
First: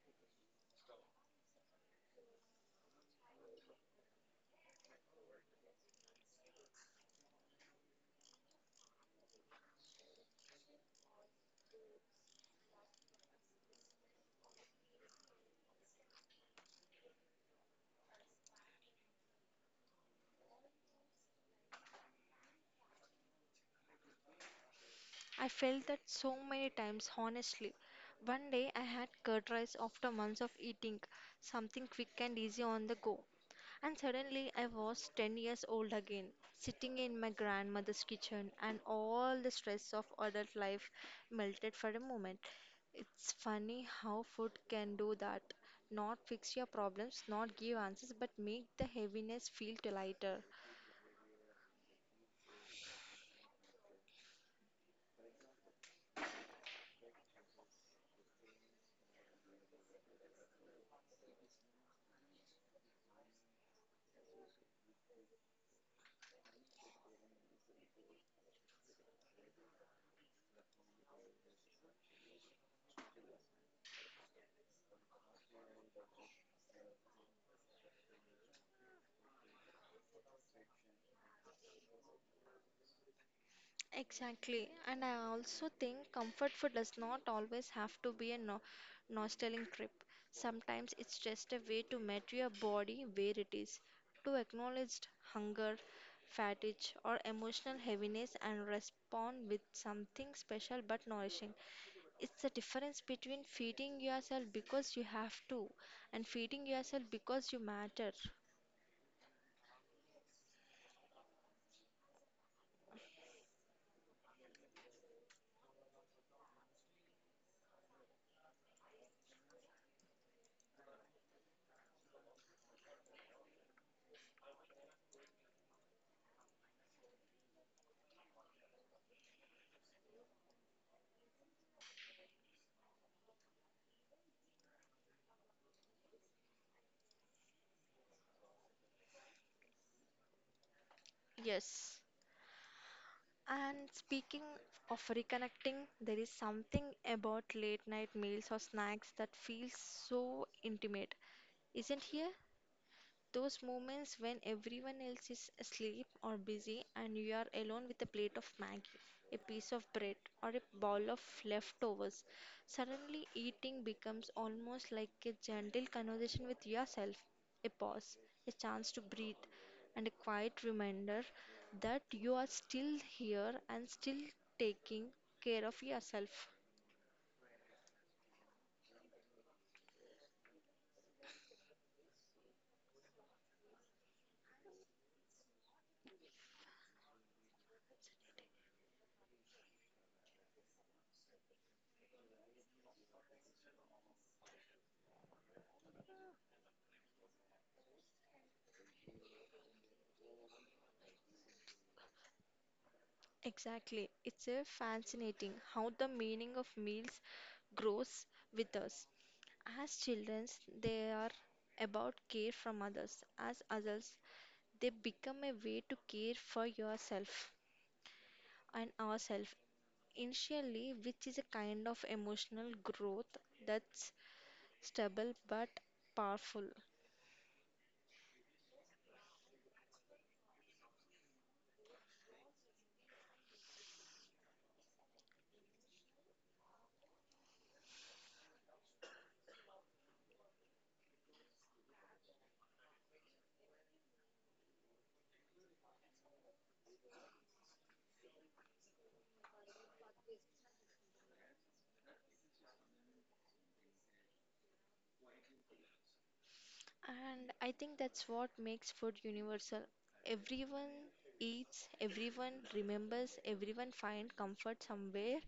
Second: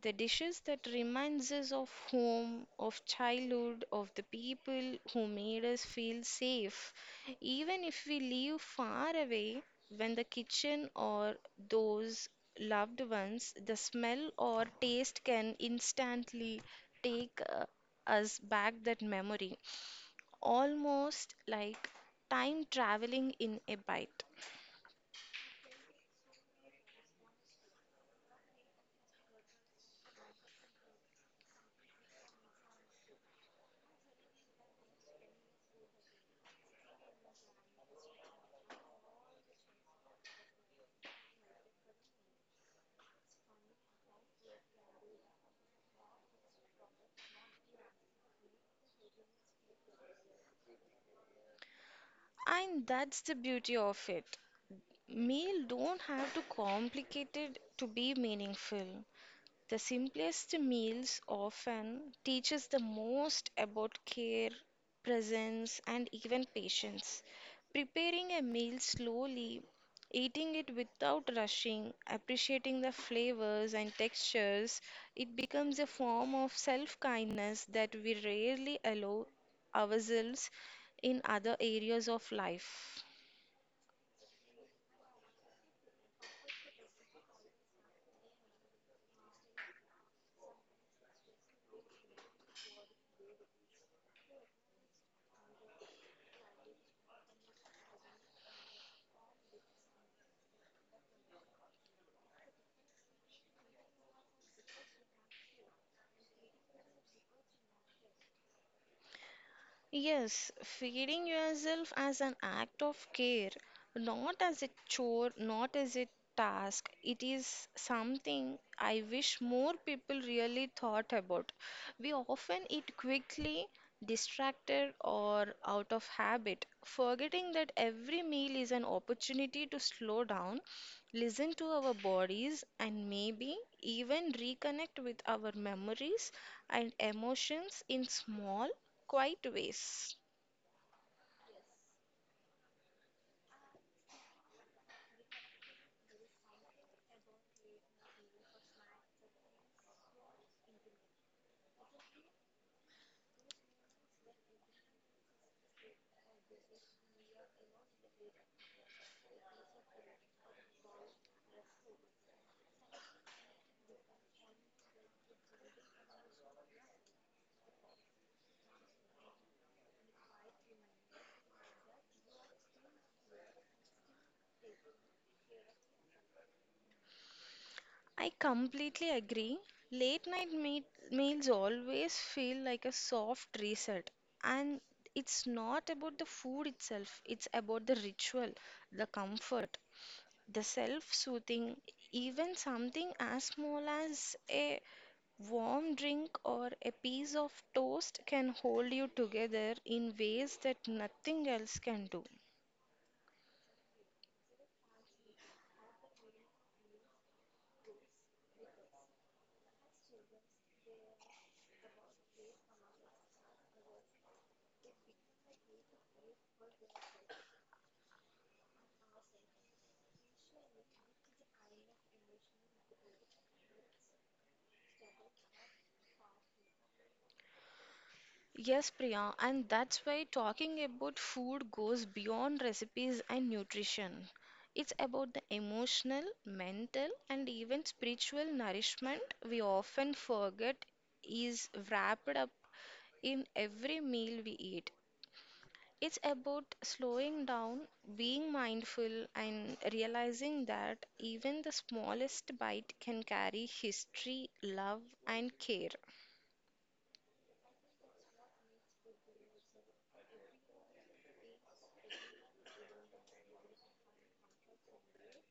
The dishes that reminds us of home, of childhood, of the people who made us feel safe. Even if we live far away, when the kitchen or those loved ones, the smell or taste can instantly take us back that memory almost like time traveling in a bite. I felt that so many times, honestly. One day I had curd rice after months of eating something quick and easy on the go. And suddenly I was 10 years old again, sitting in my grandmother's kitchen, and all the stress of adult life melted for a moment. It's funny how food can do that. Not fix your problems, not give answers, but make the heaviness feel lighter. And that's the beauty of it. Meal don't have to complicate it to be meaningful. The simplest meals often teaches the most about care, presence and even patience. Preparing a meal slowly, eating it without rushing, appreciating the flavors and textures, it becomes a form of self-kindness that we rarely allow ourselves in other areas of life. Exactly. And I also think comfort food does not always have to be a no nostalgic trip. Sometimes it's just a way to meet your body where it is, to acknowledge hunger, fatigue, or emotional heaviness and respond with something special but nourishing. It's the difference between feeding yourself because you have to and feeding yourself because you matter. Yes, feeding yourself as an act of care, not as a chore, not as a task. It is something I wish more people really thought about. We often eat quickly, distracted, or out of habit, forgetting that every meal is an opportunity to slow down listen to our bodies, and maybe even reconnect with our memories and emotions in small, quiet ways. Yes. And speaking of reconnecting, there is something about late night meals or snacks that feels so intimate, isn't here? Those moments when everyone else is asleep or busy and you are alone with a plate of Maggie, a piece of bread, or a bowl of leftovers. Suddenly, eating becomes almost like a gentle conversation with yourself, a pause, a chance to breathe, and a quiet reminder that you are still here and still taking care of yourself. I completely agree. Late night meat, meals always feel like a soft reset, and it's not about the food itself, it's about the ritual, the comfort, the self soothing, even something as small as a warm drink or a piece of toast can hold you together in ways that nothing else can do. Exactly. It's a fascinating how the meaning of meals grows with us. As children, they are about care from others. As adults, they become a way to care for yourself and ourselves initially, which is a kind of emotional growth that's stable but powerful. Yes, Priya, and that's why talking about food goes beyond recipes and nutrition. It's about the emotional, mental, and even spiritual nourishment we often forget is wrapped up in every meal we eat. It's about slowing down, being mindful, and realizing that even the smallest bite can carry history, love, and care. And I think that's what makes food universal. Everyone eats, everyone remembers, everyone finds comfort somewhere,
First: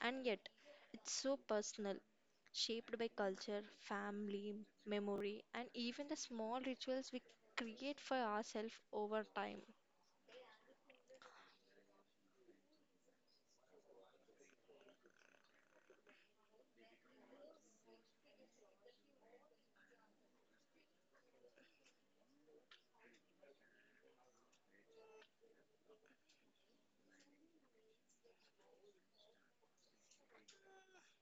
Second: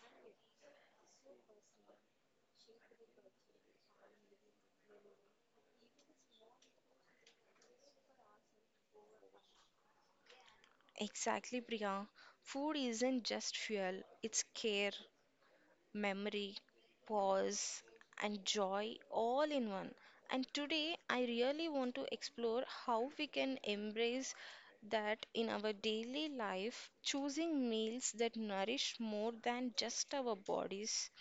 and yet it's so personal, shaped by culture, family, memory, and even the small rituals we create for ourselves over time. Exactly, Priya. Food isn't just fuel, it's care, memory, pause, and joy all in one. And today, I really want to explore how we can embrace that in our daily life, choosing meals that nourish more than just our bodies,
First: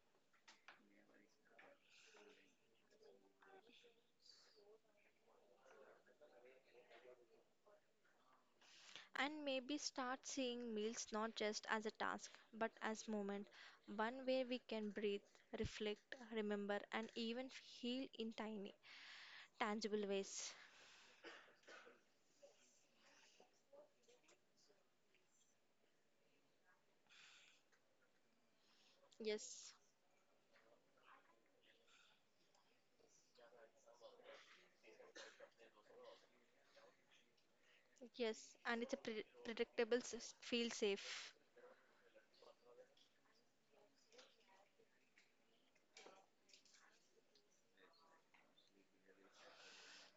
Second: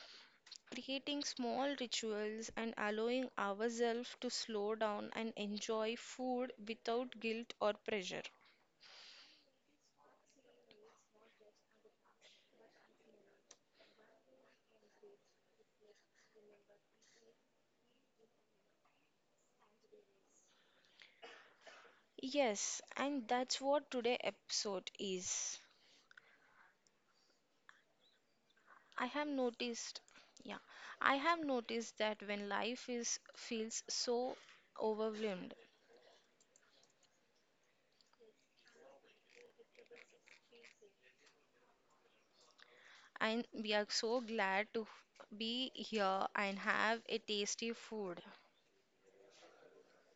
creating small rituals, and allowing ourselves to slow down and enjoy food without guilt or pressure. And maybe start seeing meals not just as a task, but as moment, one where we can breathe, reflect, remember, and even heal in tiny, tangible ways. Yes, and that's what today episode is. I have Yes, noticed, yeah, I have noticed that when life is feels so overwhelmed, yes, and it's a predictable, feel safe. and we are so glad to be here and have a tasty food.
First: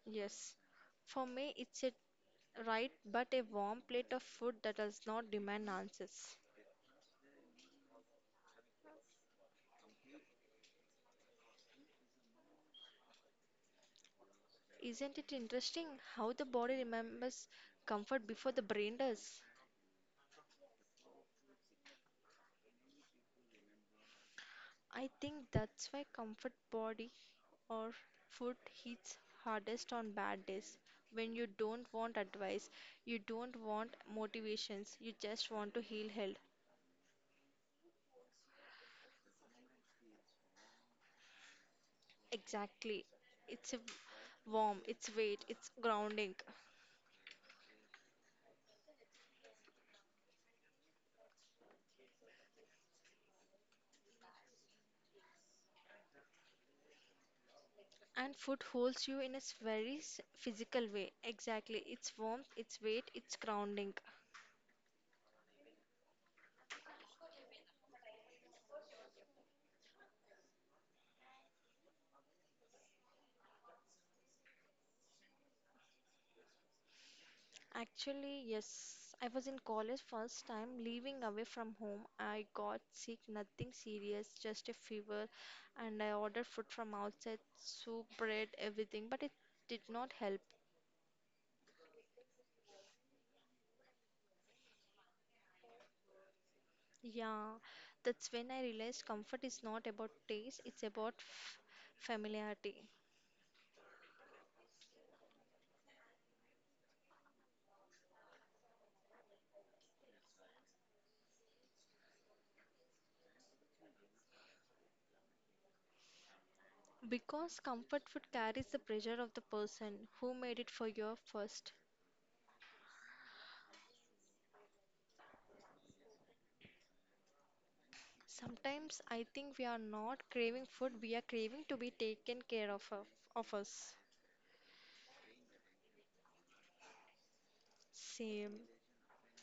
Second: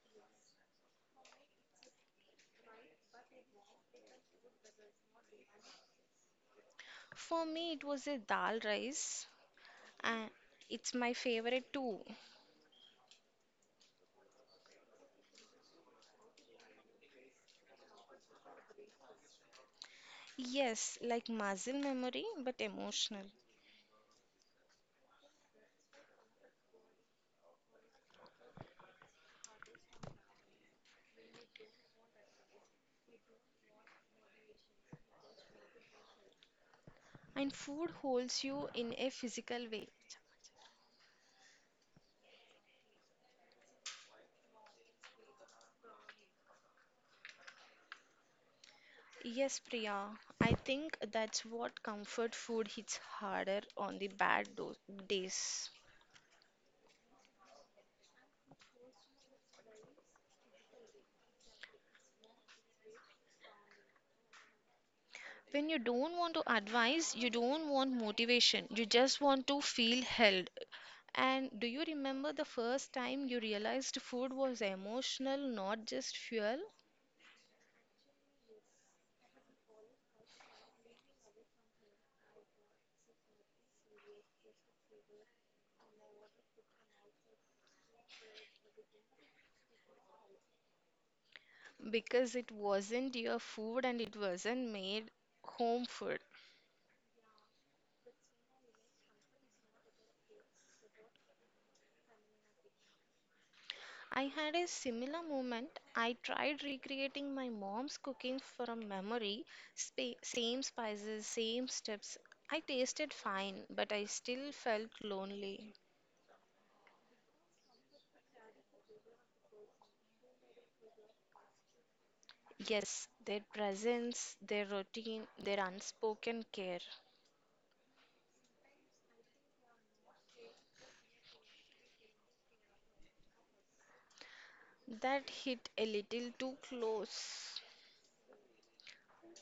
Yes, for me, it's a right, but a warm plate of food that does not demand answers. For me, it was a dal rice, and it's my favorite too. Isn't it interesting how the body remembers comfort before the brain does? Yes, like muscle memory, but emotional. I think that's why comfort body or food hits hardest on bad days. When you don't want advice, you don't want motivations, you just want to heal health. And food holds you in a physical way. Exactly. It's a warm, it's weight, it's grounding. Yes, Priya. I think that's what comfort food hits harder on the bad do days. And food holds you in a very physical way. Exactly. It's warmth, it's weight, it's grounding. When you don't want to advise, you don't want motivation, you just want to feel held. And do you remember the first time you realized food was emotional, not just fuel? Actually, yes. I was in college first time leaving away from home. I got sick, nothing serious, just a fever, and I ordered food from outside, soup, bread, everything, but it did not help. Because it wasn't your food and it wasn't made home food. Yeah, that's when I realized comfort is not about taste, it's about familiarity. I had a similar moment. I tried recreating my mom's cooking from memory, same spices, same steps. I tasted fine, but I still felt lonely. Because comfort food carries the pressure of the person who made it for you first. Yes, their presence, their routine, their unspoken care. Sometimes I think we are not craving food, we are craving to be taken care of us. That hit a little too close. Same.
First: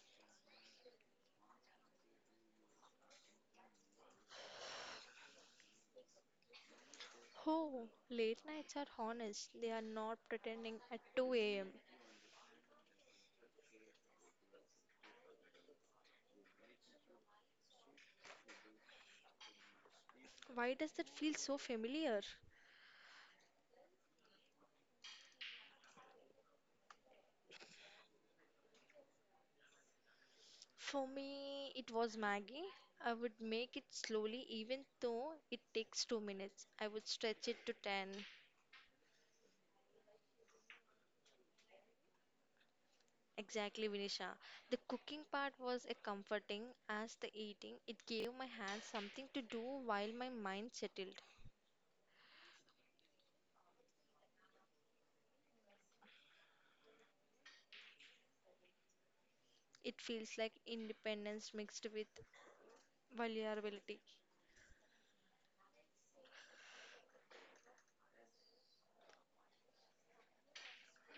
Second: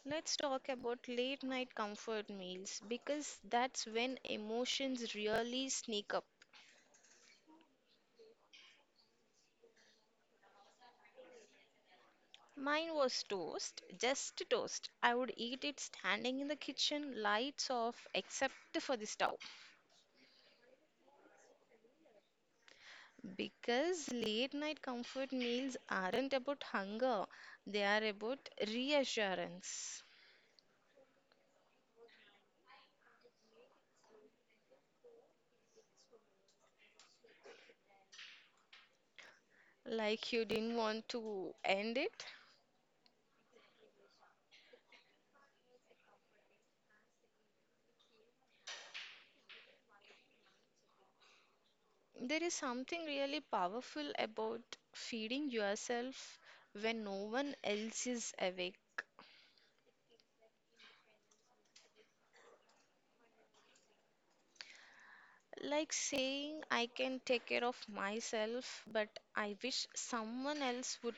Let's talk about late night comfort meals because that's when emotions really sneak up. Oh, late nights are honest, they are not pretending at 2 am. Mine was toast, just toast. I would eat it standing in the kitchen, lights off, except for the stove. Why does that feel so familiar? Because late night comfort meals aren't about hunger, they are about reassurance. For me, it was Maggie. I would make it slowly, even though it takes 2 minutes. I would stretch it to 10. Like you didn't want to end it. Exactly, Vinisha. The cooking part was as comforting as the eating. It gave my hands something to do while my mind settled. There is something really powerful about feeding yourself when no one else is awake. It feels like independence mixed with vulnerability. Like saying I can take care of myself, but I wish someone else would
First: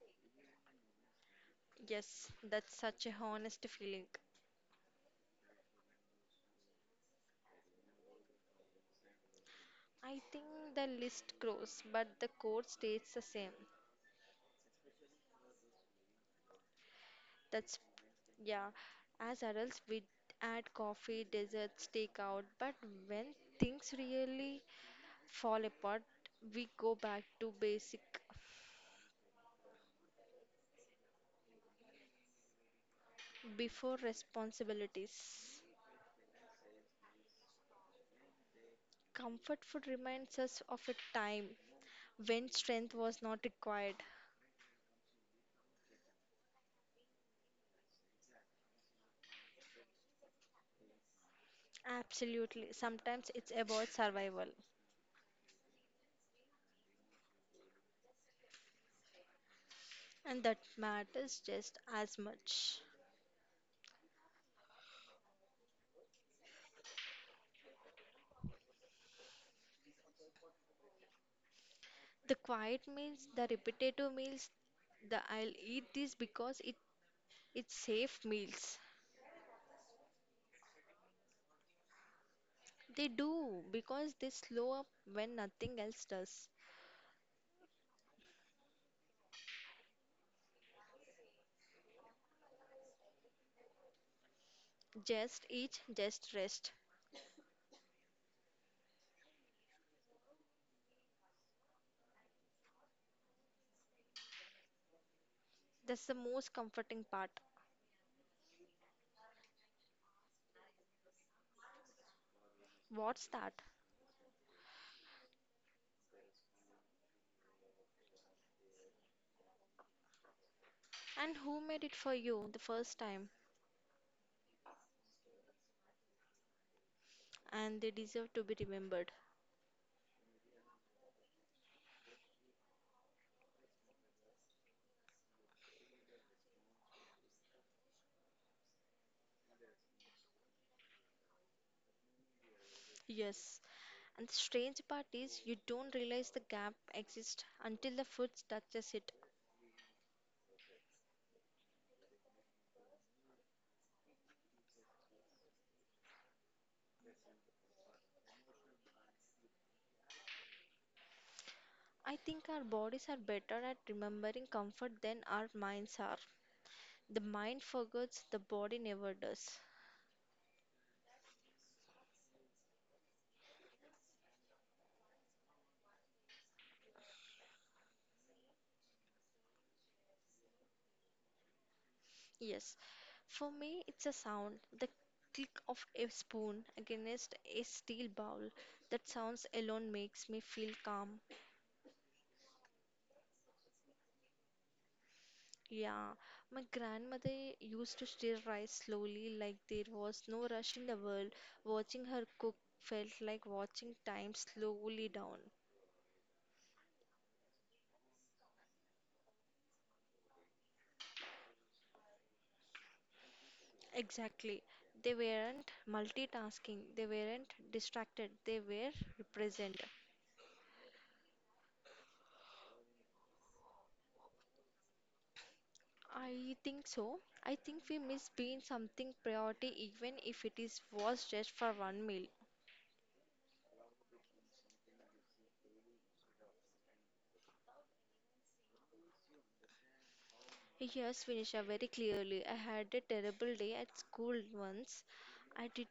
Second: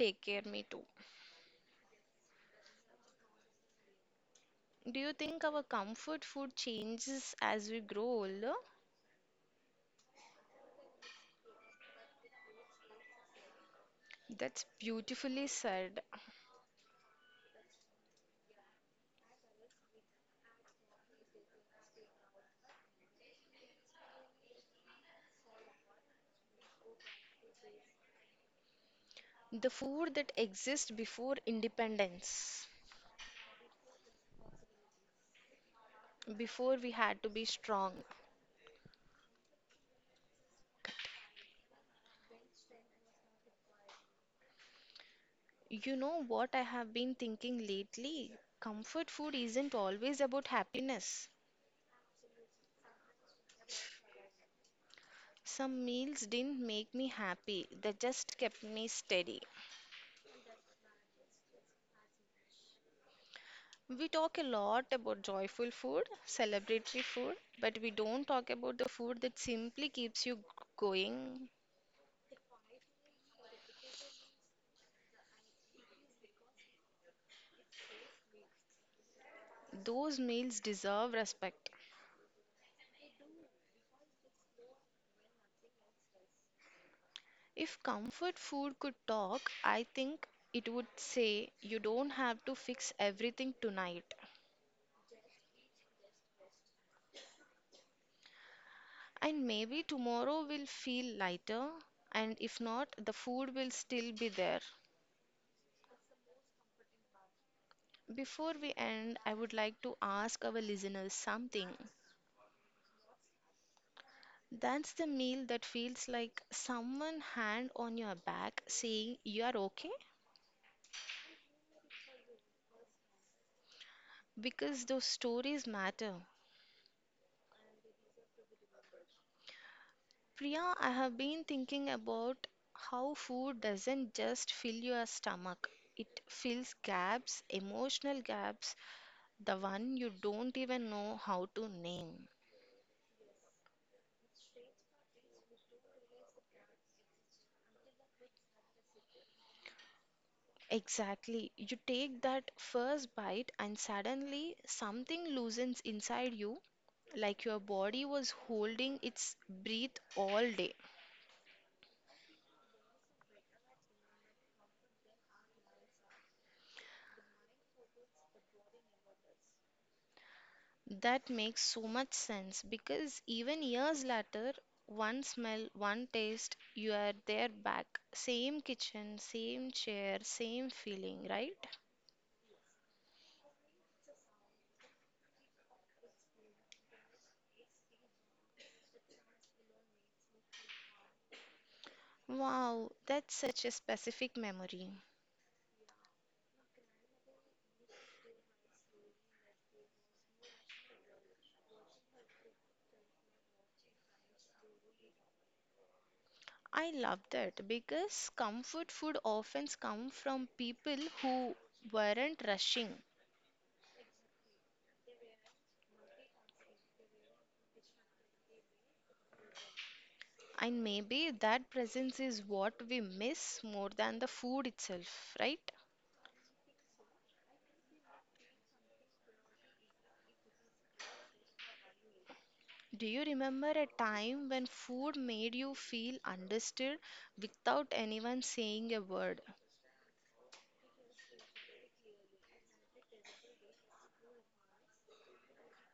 take care me too. Yes, that's such a honest feeling. Do you think our comfort food changes as we grow older? I think the list grows, but the core stays the same. That's beautifully said. That's, yeah. As adults, we add coffee, desserts, takeout, but when things really fall apart, we go back to basic. The food that exists before independence, Before responsibilities, before we had to be strong. comfort food reminds us of a time when strength was not required. You know what I have been thinking lately? Comfort food isn't always about happiness. Absolutely. Sometimes it's about survival, Some meals didn't make me happy, they just kept me steady. and that matters just as much. We talk a lot about joyful food, celebratory food, but we don't talk about the food that simply keeps you going. The quiet meals, the repetitive meals, the I'll eat this because it's safe meals. Those meals deserve respect. They do because they slow up when nothing else does. If comfort food could talk, I think it would say you don't have to fix everything tonight. Just eat, just rest. And maybe tomorrow will feel lighter, and if not, the food will still be there. That's the most comforting part. Before we end, I would like to ask our listeners something. What's that? That's the meal that feels like someone hand on your back saying you are okay And who made it for you the first time? because those stories matter. And they deserve to be remembered. Priya, I have been thinking about how food doesn't just fill your stomach. It fills gaps, emotional gaps, the one you don't even know how to name. Yes. And the strange part is, you don't realize the gap exists until the food touches it. Exactly. You take that first bite, and suddenly something loosens inside you, like your body was holding its breath all day. I think our bodies are better at remembering comfort than our minds are. The mind forgets, the body never does. That makes so much sense because even years later, one smell, one taste, you are there back. Same kitchen, same chair, same feeling, right? Yes. For me, it's a sound, the click of a spoon against a steel bowl. That sounds alone makes me feel calm. Wow, that's such a specific memory. Yeah, my grandmother used to stir rice slowly, like there was no rush in the world. Watching her cook felt like watching time slowly down. I love that because comfort food often comes from people who weren't rushing, Exactly. They weren't multitasking, they weren't distracted, they were present. and maybe that presence is what we miss more than the food itself, right? I think so. I think we miss being something priority even if it is was just for one meal. Do you remember a time when food made you feel understood without anyone saying a word? Yes, Vinisha, very clearly. I had a terrible day at school once. I did,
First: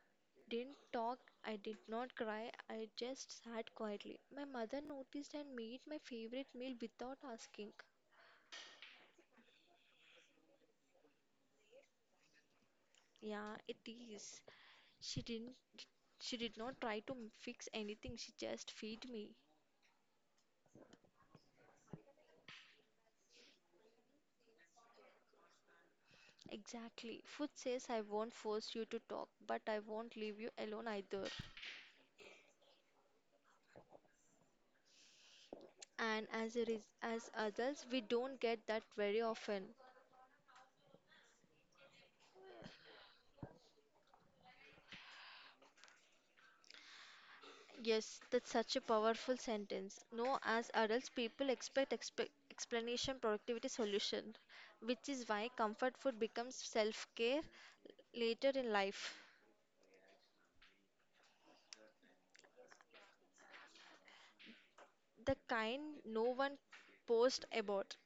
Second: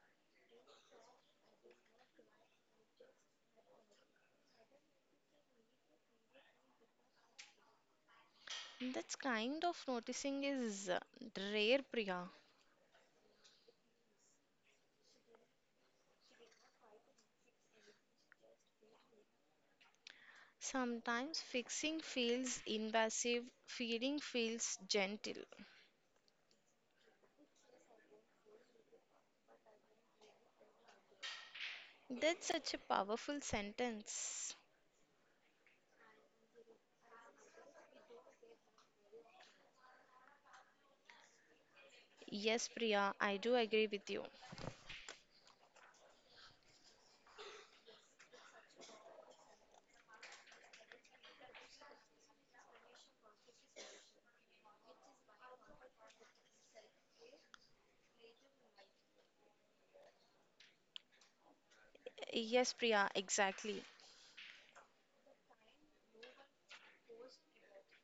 didn't talk, I did not cry, I just sat quietly. My mother noticed and made my favorite meal without asking. That's kind of noticing is rare, Priya. Yeah, it is. She didn't, she did not try to fix anything, she just feed me. Sometimes fixing feels invasive, feeling feels gentle. Exactly. Food says I won't force you to talk, but I won't leave you alone either. That's such a powerful sentence. And as a as adults, we don't get that very often. Yes, Priya, I do agree with you. Yes, that's such a powerful sentence. No, as adults, people expect explanation, productivity, solution, which is why comfort food becomes self care later in life. Yes, Priya, exactly. The kind no one posts about.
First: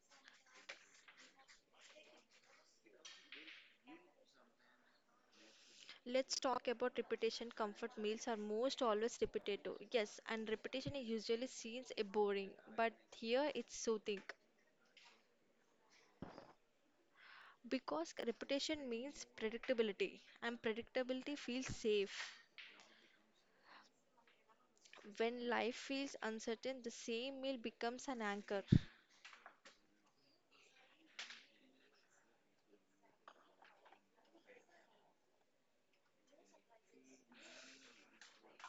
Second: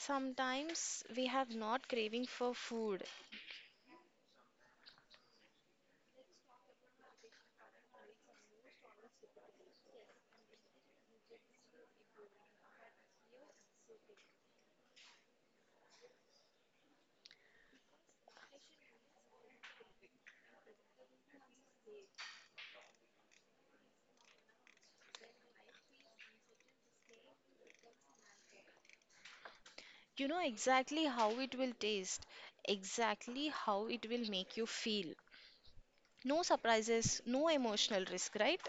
Sometimes we have not craving for food. Let's talk about repetition. Comfort meals are most always repetitive. Yes, and repetition is usually seen as boring, but here it's soothing. Because repetition means predictability, and predictability feels safe. When life feels uncertain, the same meal becomes an anchor. You know exactly how it will taste, exactly how it will make you feel. No surprises, no emotional risk, right?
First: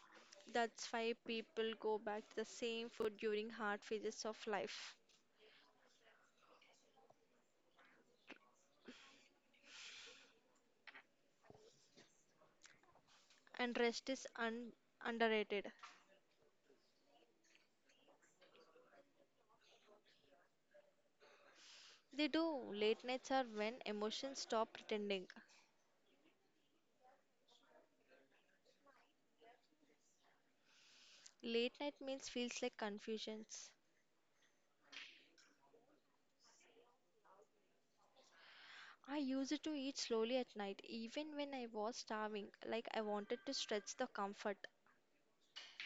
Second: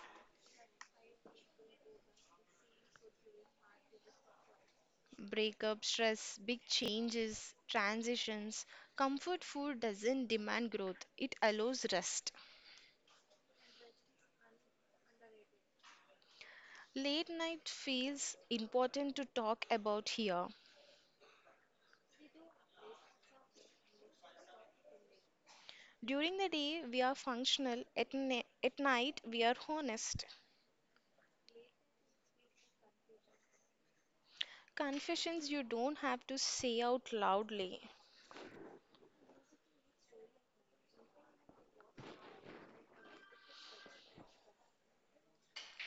That's why people go back to the same food during hard phases of life. Breakup, stress, big changes, transitions. Comfort food doesn't demand growth, it allows rest. And rest is underrated. Late night feels important to talk about here. They do. Late nights are when emotions stop pretending. During the day, we are functional. At night, we are honest. Late night meals feels like confusions. Confessions you don't have to say out loudly. I used to eat slowly at night, even when I was starving, like I wanted to stretch the comfort.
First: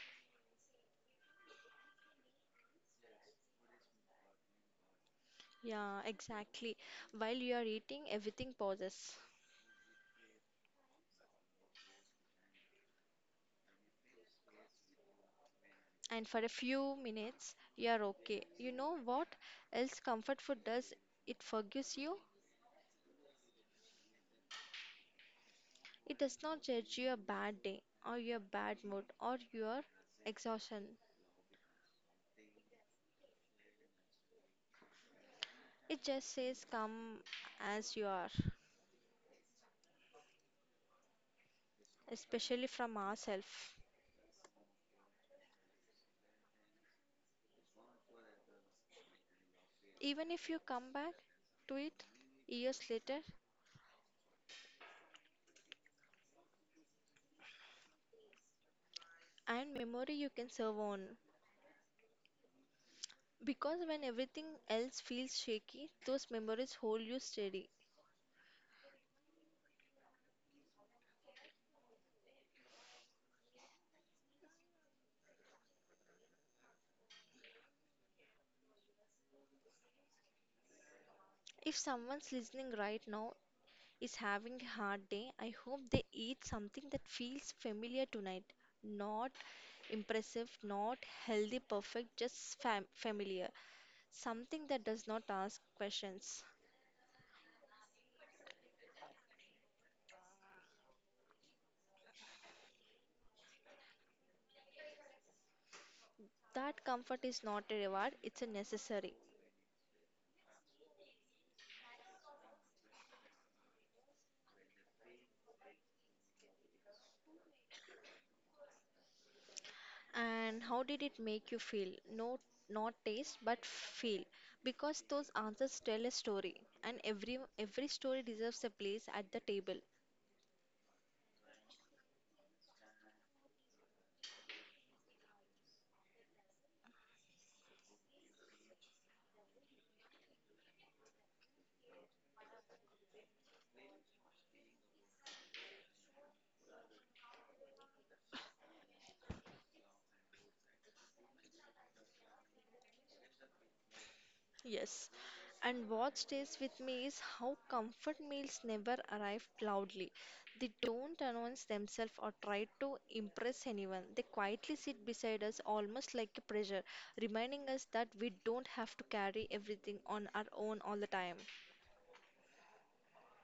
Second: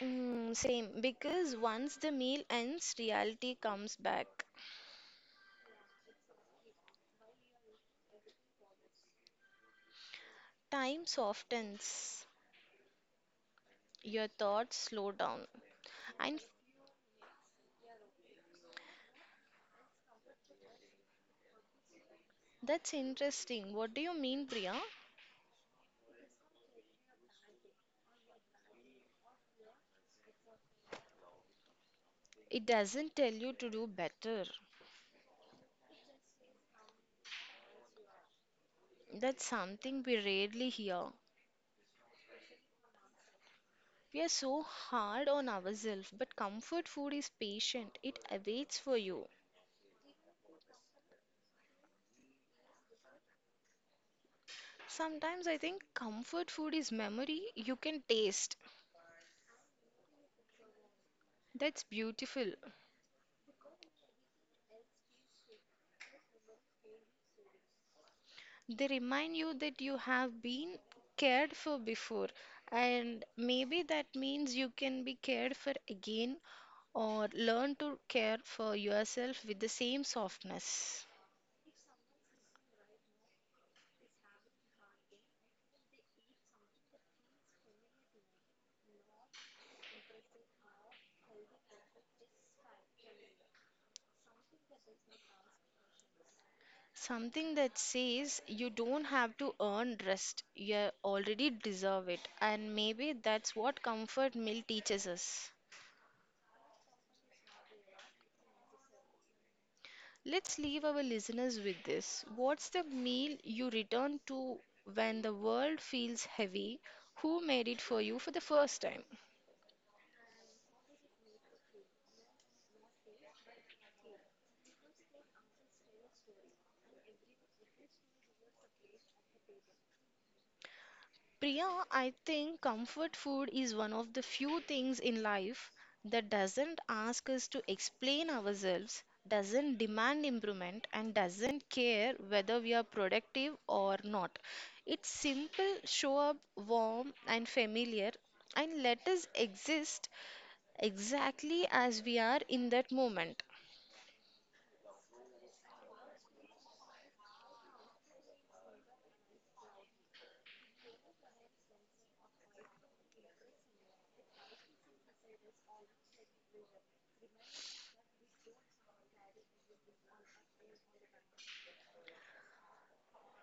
Mm, same, because once the meal ends, reality comes back. Yeah, exactly. While you are eating, everything pauses. Time softens, your thoughts slow down. And And for a few minutes you are okay. You know what else comfort food does? It forgives you. that's interesting. What do you mean, Priya? It does not judge your bad day or your bad mood or your exhaustion. It doesn't tell you to do better. It just says come as you are, That's something we rarely hear. especially from ourselves. We are so hard on ourselves, but comfort food is patient. It awaits for you. Even if you come back to it years later Sometimes I think comfort food is memory you can taste. and memory you can serve on. That's beautiful. Because when everything else feels shaky, those memories hold you steady. They remind you that you have been cared for before, and maybe that means you can be cared for again or learn to care for yourself with the same softness. If someone's listening right now is having a hard day, I hope they eat something that feels familiar tonight. Not impressive, not healthy, perfect, just familiar. Something that does not ask questions. Something that says you don't have to earn rest, you already deserve it, and maybe that's what comfort meal teaches us. That comfort is not a reward, it's a necessary. Let's leave our listeners with this. What's the meal you return to when the world feels heavy? Who made it for you for the first time? And how did it make you feel? No, not taste, but feel. Because those answers tell a story, and every story deserves a place at the table. Priya, I think comfort food is one of the few things in life that doesn't ask us to explain ourselves, doesn't demand improvement, and doesn't care whether we are productive or not. It's simple, show up, warm, and familiar, and let us exist exactly as we are in that moment. Yes, and what stays with me is how comfort meals never arrive loudly. They don't announce themselves or try to impress anyone. They quietly sit beside us almost like a pressure, reminding us that we don't have to carry everything on our own all the time.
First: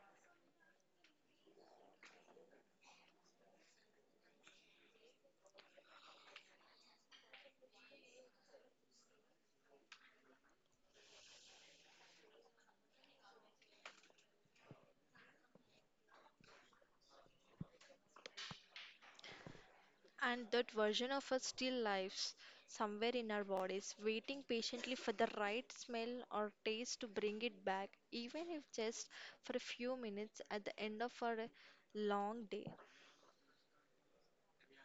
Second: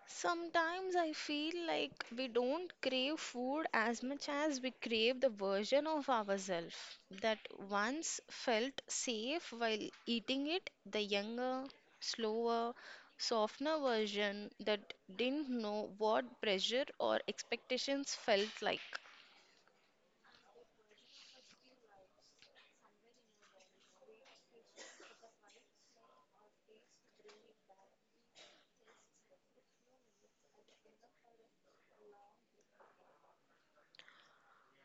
Sometimes I feel like we don't crave food as much as we crave the version of ourselves that once felt safe while eating it, the younger, slower, softener version that didn't know what pressure or expectations felt like. And that version of us still lives somewhere in our bodies, waiting patiently for the right smell or taste to bring it back, even if just for a few minutes at the end of our long day.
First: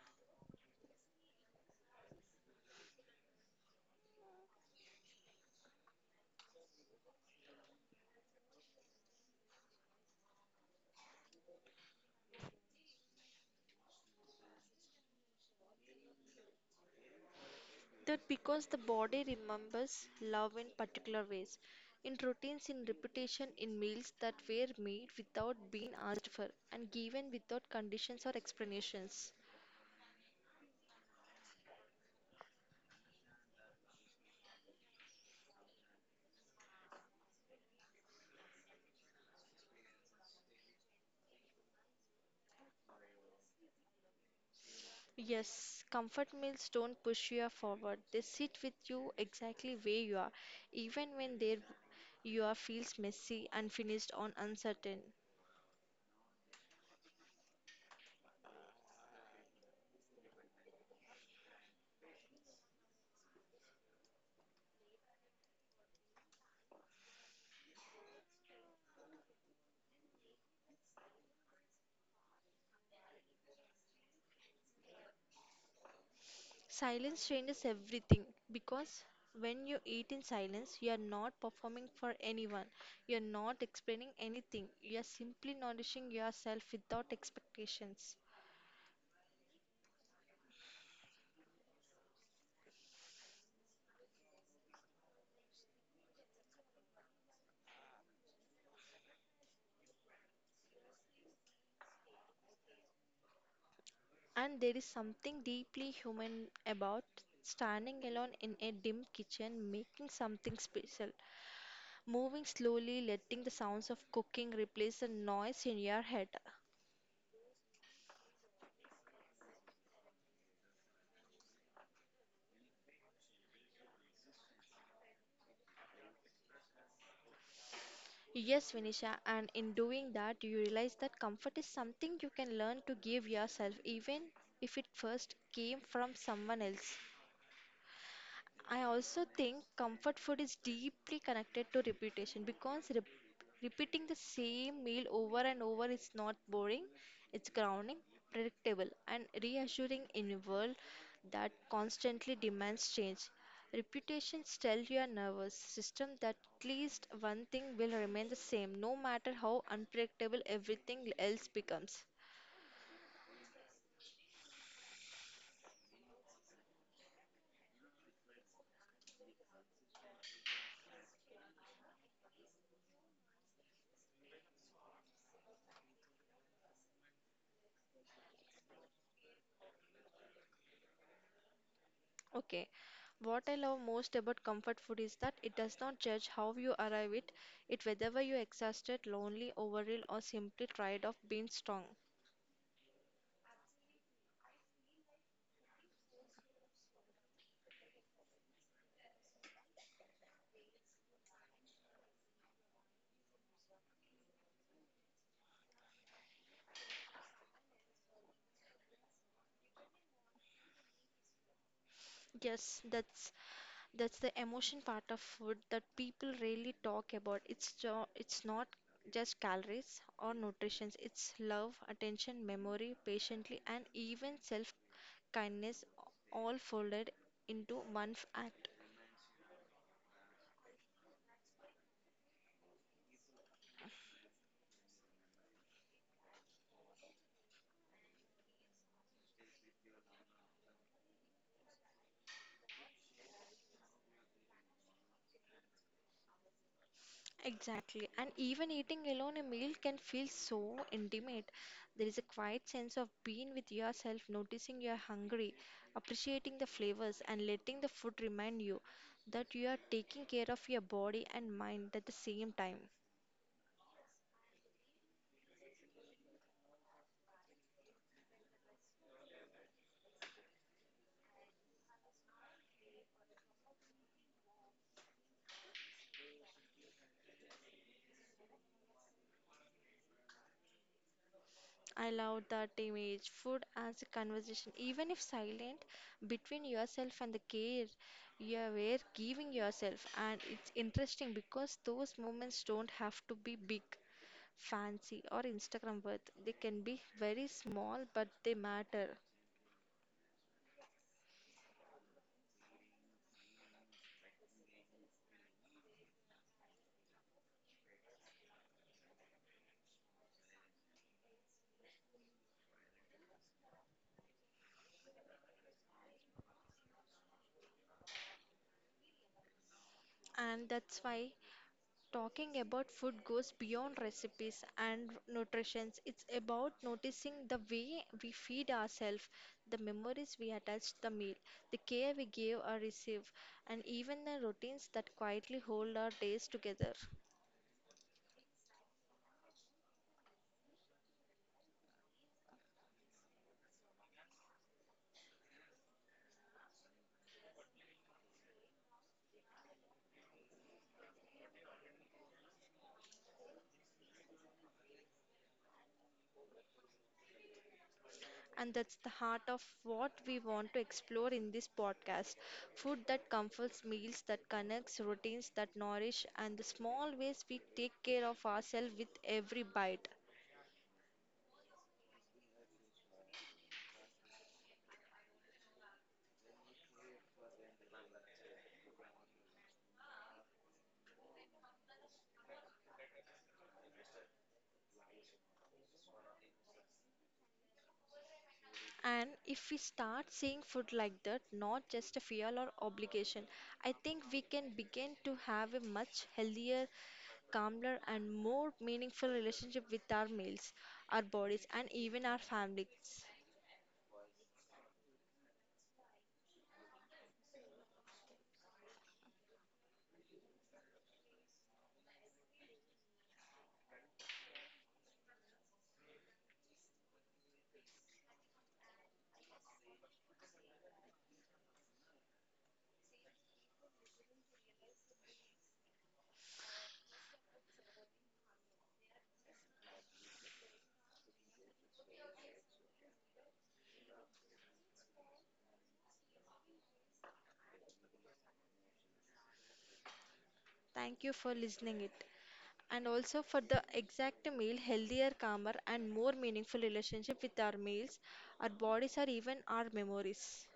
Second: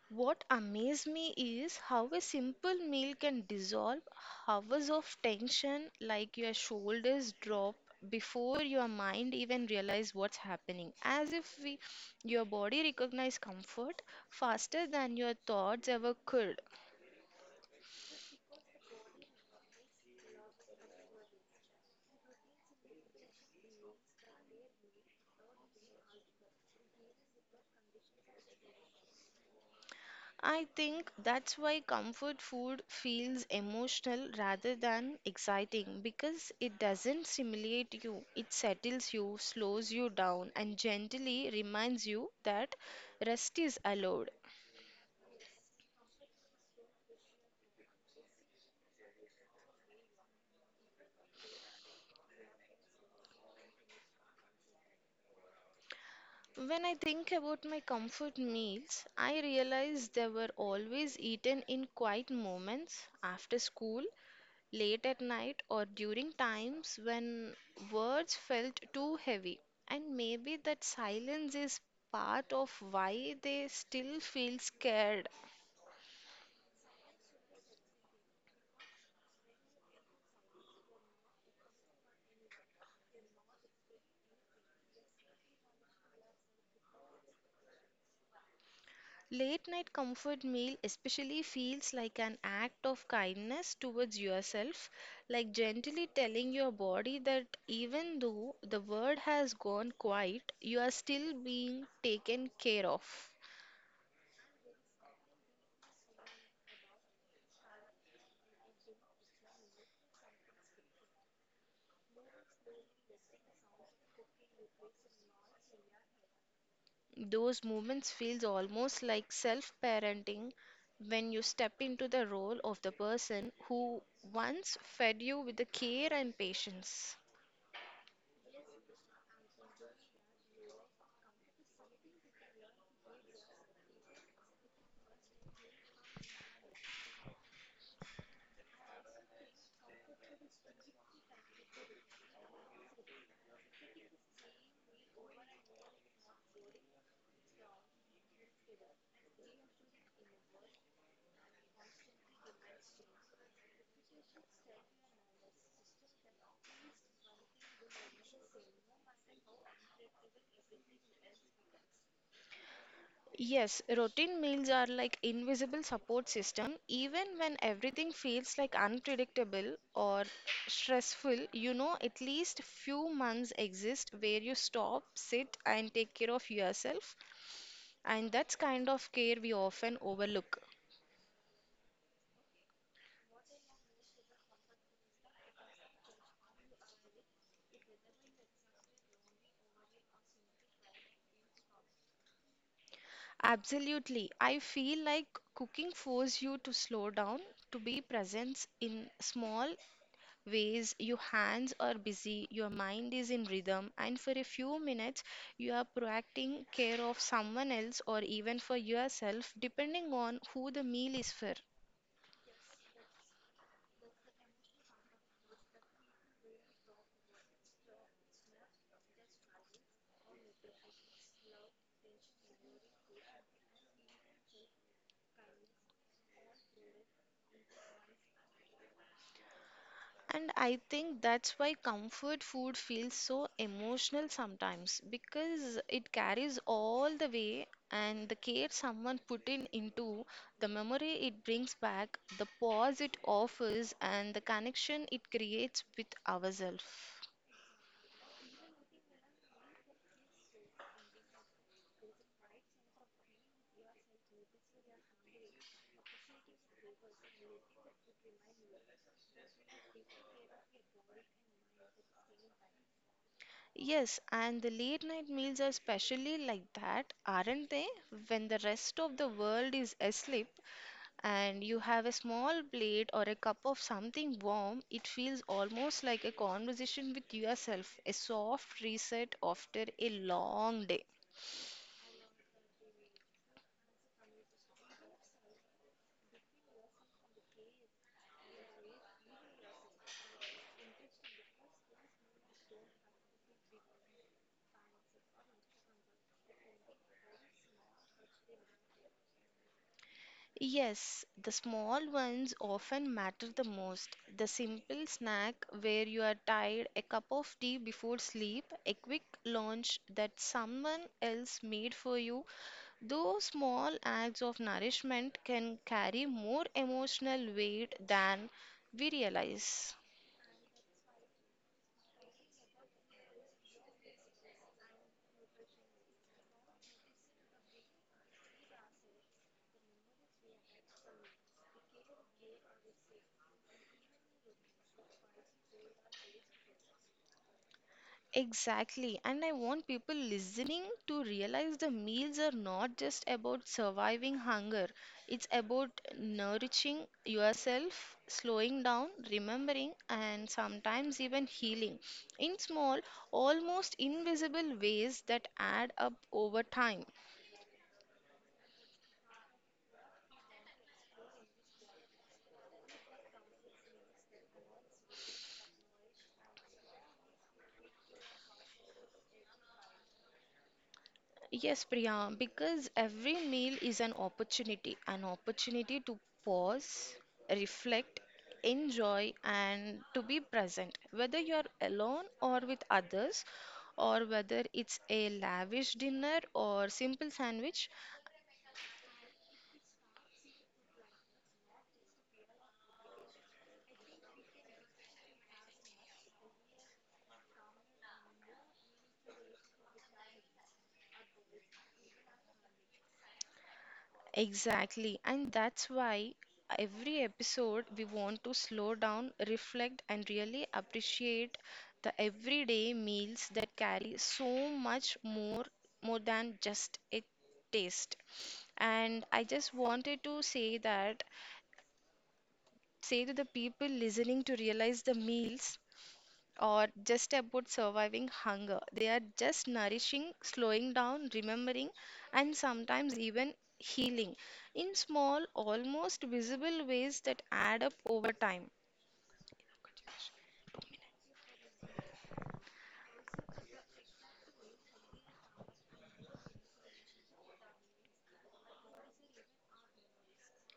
What amazed me is how a simple meal can dissolve hours of tension, like your shoulders drop before your mind even realize what's happening, as if your body recognize comfort faster than your thoughts ever could. That because the body remembers love in particular ways, in routines, in repetition, in meals that were made without being asked for and given without conditions or explanations. I think that's why comfort food feels emotional rather than exciting because it doesn't stimulate you, it settles you, slows you down, and gently reminds you that rest is allowed. Yes, comfort meals don't push you forward. They sit with you exactly where you are, even when there you are feels messy, unfinished, or uncertain. When I think about my comfort meals, I realize they were always eaten in quiet moments after school late at night or during times when words felt too heavy. And maybe that silence is part of why they still feel scared. Silence changes everything because when you eat in silence, you are not performing for anyone. You are not explaining anything. You are simply nourishing yourself without expectations. Late night comfort meal especially feels like an act of kindness towards yourself, like gently telling your body that even though the world has gone quiet, you are still being taken care of. And there is something deeply human about standing alone in a dim kitchen, making something special, moving slowly, letting the sounds of cooking replace the noise in your head. Those moments feels almost like self-parenting when you step into the role of the person who once fed you with the care and patience. Yes, Vinisha, and in doing that, you realize that comfort is something you can learn to give yourself, even if it first came from someone else. I also think comfort food is deeply connected to repetition because repeating the same meal over and over is not boring, it's grounding, predictable, and reassuring in a world that constantly demands change. Repetitions tell your nervous system that at least one thing will remain the same, no matter how unpredictable everything else becomes. Yes, routine meals are like invisible support system. Even when everything feels like unpredictable or stressful, you know at least few months exist where you stop, sit and take care of yourself. And that's kind of care we often overlook. Okay. What I love most about comfort food is that it does not judge how you arrive it, it whether you exhausted, lonely, overwhelmed, or simply tired of being strong. Absolutely. I feel like cooking forces you to slow down, to be present in small ways. Your hands are busy, your mind is in rhythm, and for a few minutes, you are proacting care of someone else or even for yourself, depending on who the meal is for. Yes, that's the emotion part of food that people rarely talk about. It's not just calories or nutrition. It's love, attention, memory, patiently, and even self kindness all folded into one act. And I think that's why comfort food feels so emotional sometimes because it carries all the way and the care someone put in into the memory it brings back, the pause it offers, and the connection it creates with ourselves. Exactly. And even eating alone a meal can feel so intimate. There is a quiet sense of being with yourself, noticing you are hungry, appreciating the flavors, and letting the food remind you that you are taking care of your body and mind at the same time. Yes, and the late night meals are especially like that, aren't they? When the rest of the world is asleep, and you have a small plate or a cup of something warm, it feels almost like a conversation with yourself, a soft reset after a long day. I love that image. Food as a conversation, even if silent, between yourself and the care you were giving yourself. And it's interesting because those moments don't have to be big fancy or Instagram worth. They can be very small, but they matter. Yes, the small ones often matter the most. The simple snack where you are tired, a cup of tea before sleep, a quick lunch that someone else made for you. Those small acts of nourishment can carry more emotional weight than we realize. And that's why talking about food goes beyond recipes and nutrition. It's about noticing the way we feed ourselves, the memories we attach to the meal, the care we give or receive, and even the routines that quietly hold our days together. Exactly, and I want people listening to realize the meals are not just about surviving hunger, it's about nourishing yourself, slowing down, remembering, and sometimes even healing in small, almost invisible ways that add up over time. And that's the heart of what we want to explore in this podcast. Food that comforts, meals that connects, routines that nourish, and the small ways we take care of ourselves with every bite. Yes, Priya, because every meal is an opportunity to pause, reflect, enjoy, and to be present. Whether you're alone or with others, or whether it's a lavish dinner or simple sandwich. And if we start seeing food like that, not just a fear or obligation, I think we can begin to have a much healthier, calmer, and more meaningful relationship with our meals, our bodies, and even our families. Exactly, and that's why every episode we want to slow down, reflect, and really appreciate the everyday meals that carry so much more than just a taste. And I just wanted to say that say to the people listening to realize the meals or just about surviving hunger. They are just nourishing, slowing down, remembering, and sometimes even healing in small, almost visible ways that add up over time. Thank you for listening it. And also for the exact meal, healthier, calmer, and more meaningful relationship with our meals, our bodies, or even our memories.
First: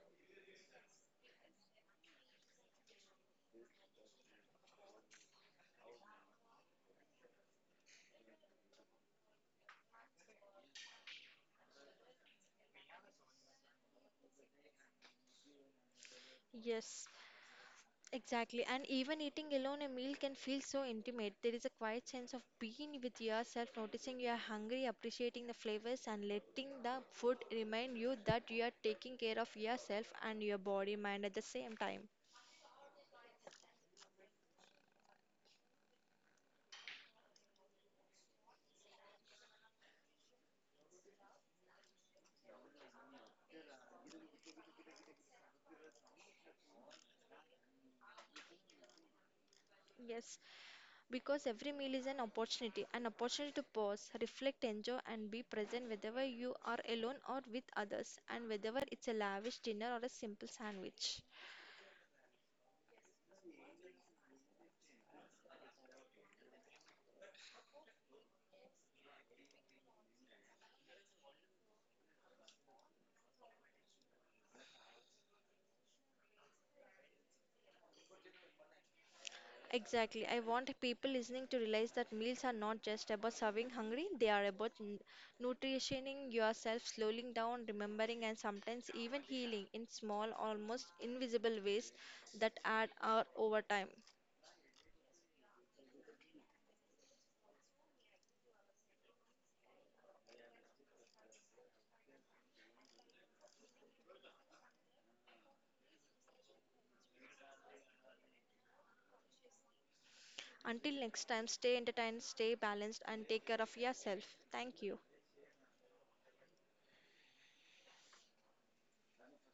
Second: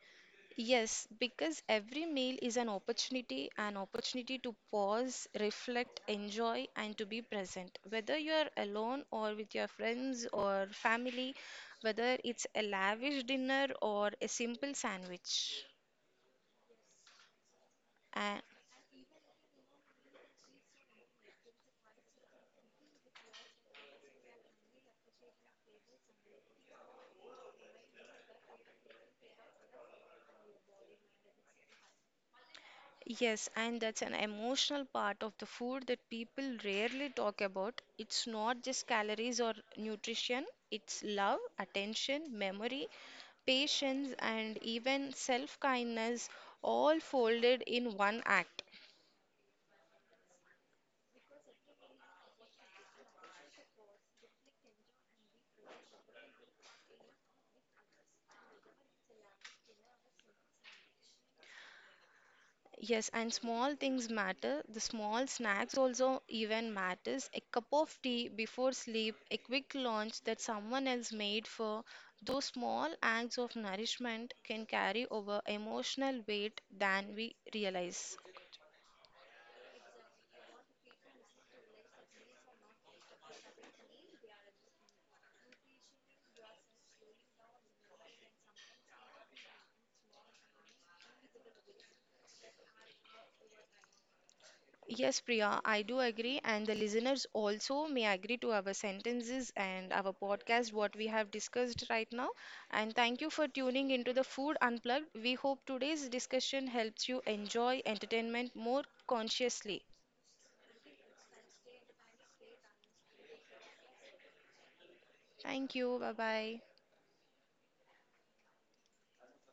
Yes, because every meal is an opportunity to pause, reflect, enjoy, and to be present. Whether you're alone or with your friends or family, whether it's a lavish dinner or a simple sandwich. Yes, exactly. And even eating alone a meal can feel so intimate. There is a quiet sense of being with yourself, noticing you are hungry, appreciating the flavors, and letting the food remind you that you are taking care of yourself and your body mind at the same time. Yes, and that's an emotional part of the food that people rarely talk about. It's not just calories or nutrition, it's love, attention, memory, patience, and even self kindness all folded in one act. Yes, because every meal is an opportunity to pause, reflect, enjoy, and be present whether you are alone or with others, and whether it's a lavish dinner or a simple sandwich. Yes, and small things matter. The small snacks also even matters. A cup of tea before sleep, a quick lunch that someone else made for those small acts of nourishment can carry over emotional weight than we realize. Exactly. I want people listening to realize that meals are not just about serving hungry, they are about nutritioning yourself, slowing down, remembering, and sometimes even healing in small, almost invisible ways that add up over time. Yes, Priya, I do agree, and the listeners also may agree to our sentences and our podcast, what we have discussed right now. And thank you for tuning into the Food Unplugged. We hope today's discussion helps you enjoy entertainment more consciously. Until next time, stay entertained, stay balanced, and take care of yourself. Thank you. Thank you. Bye bye.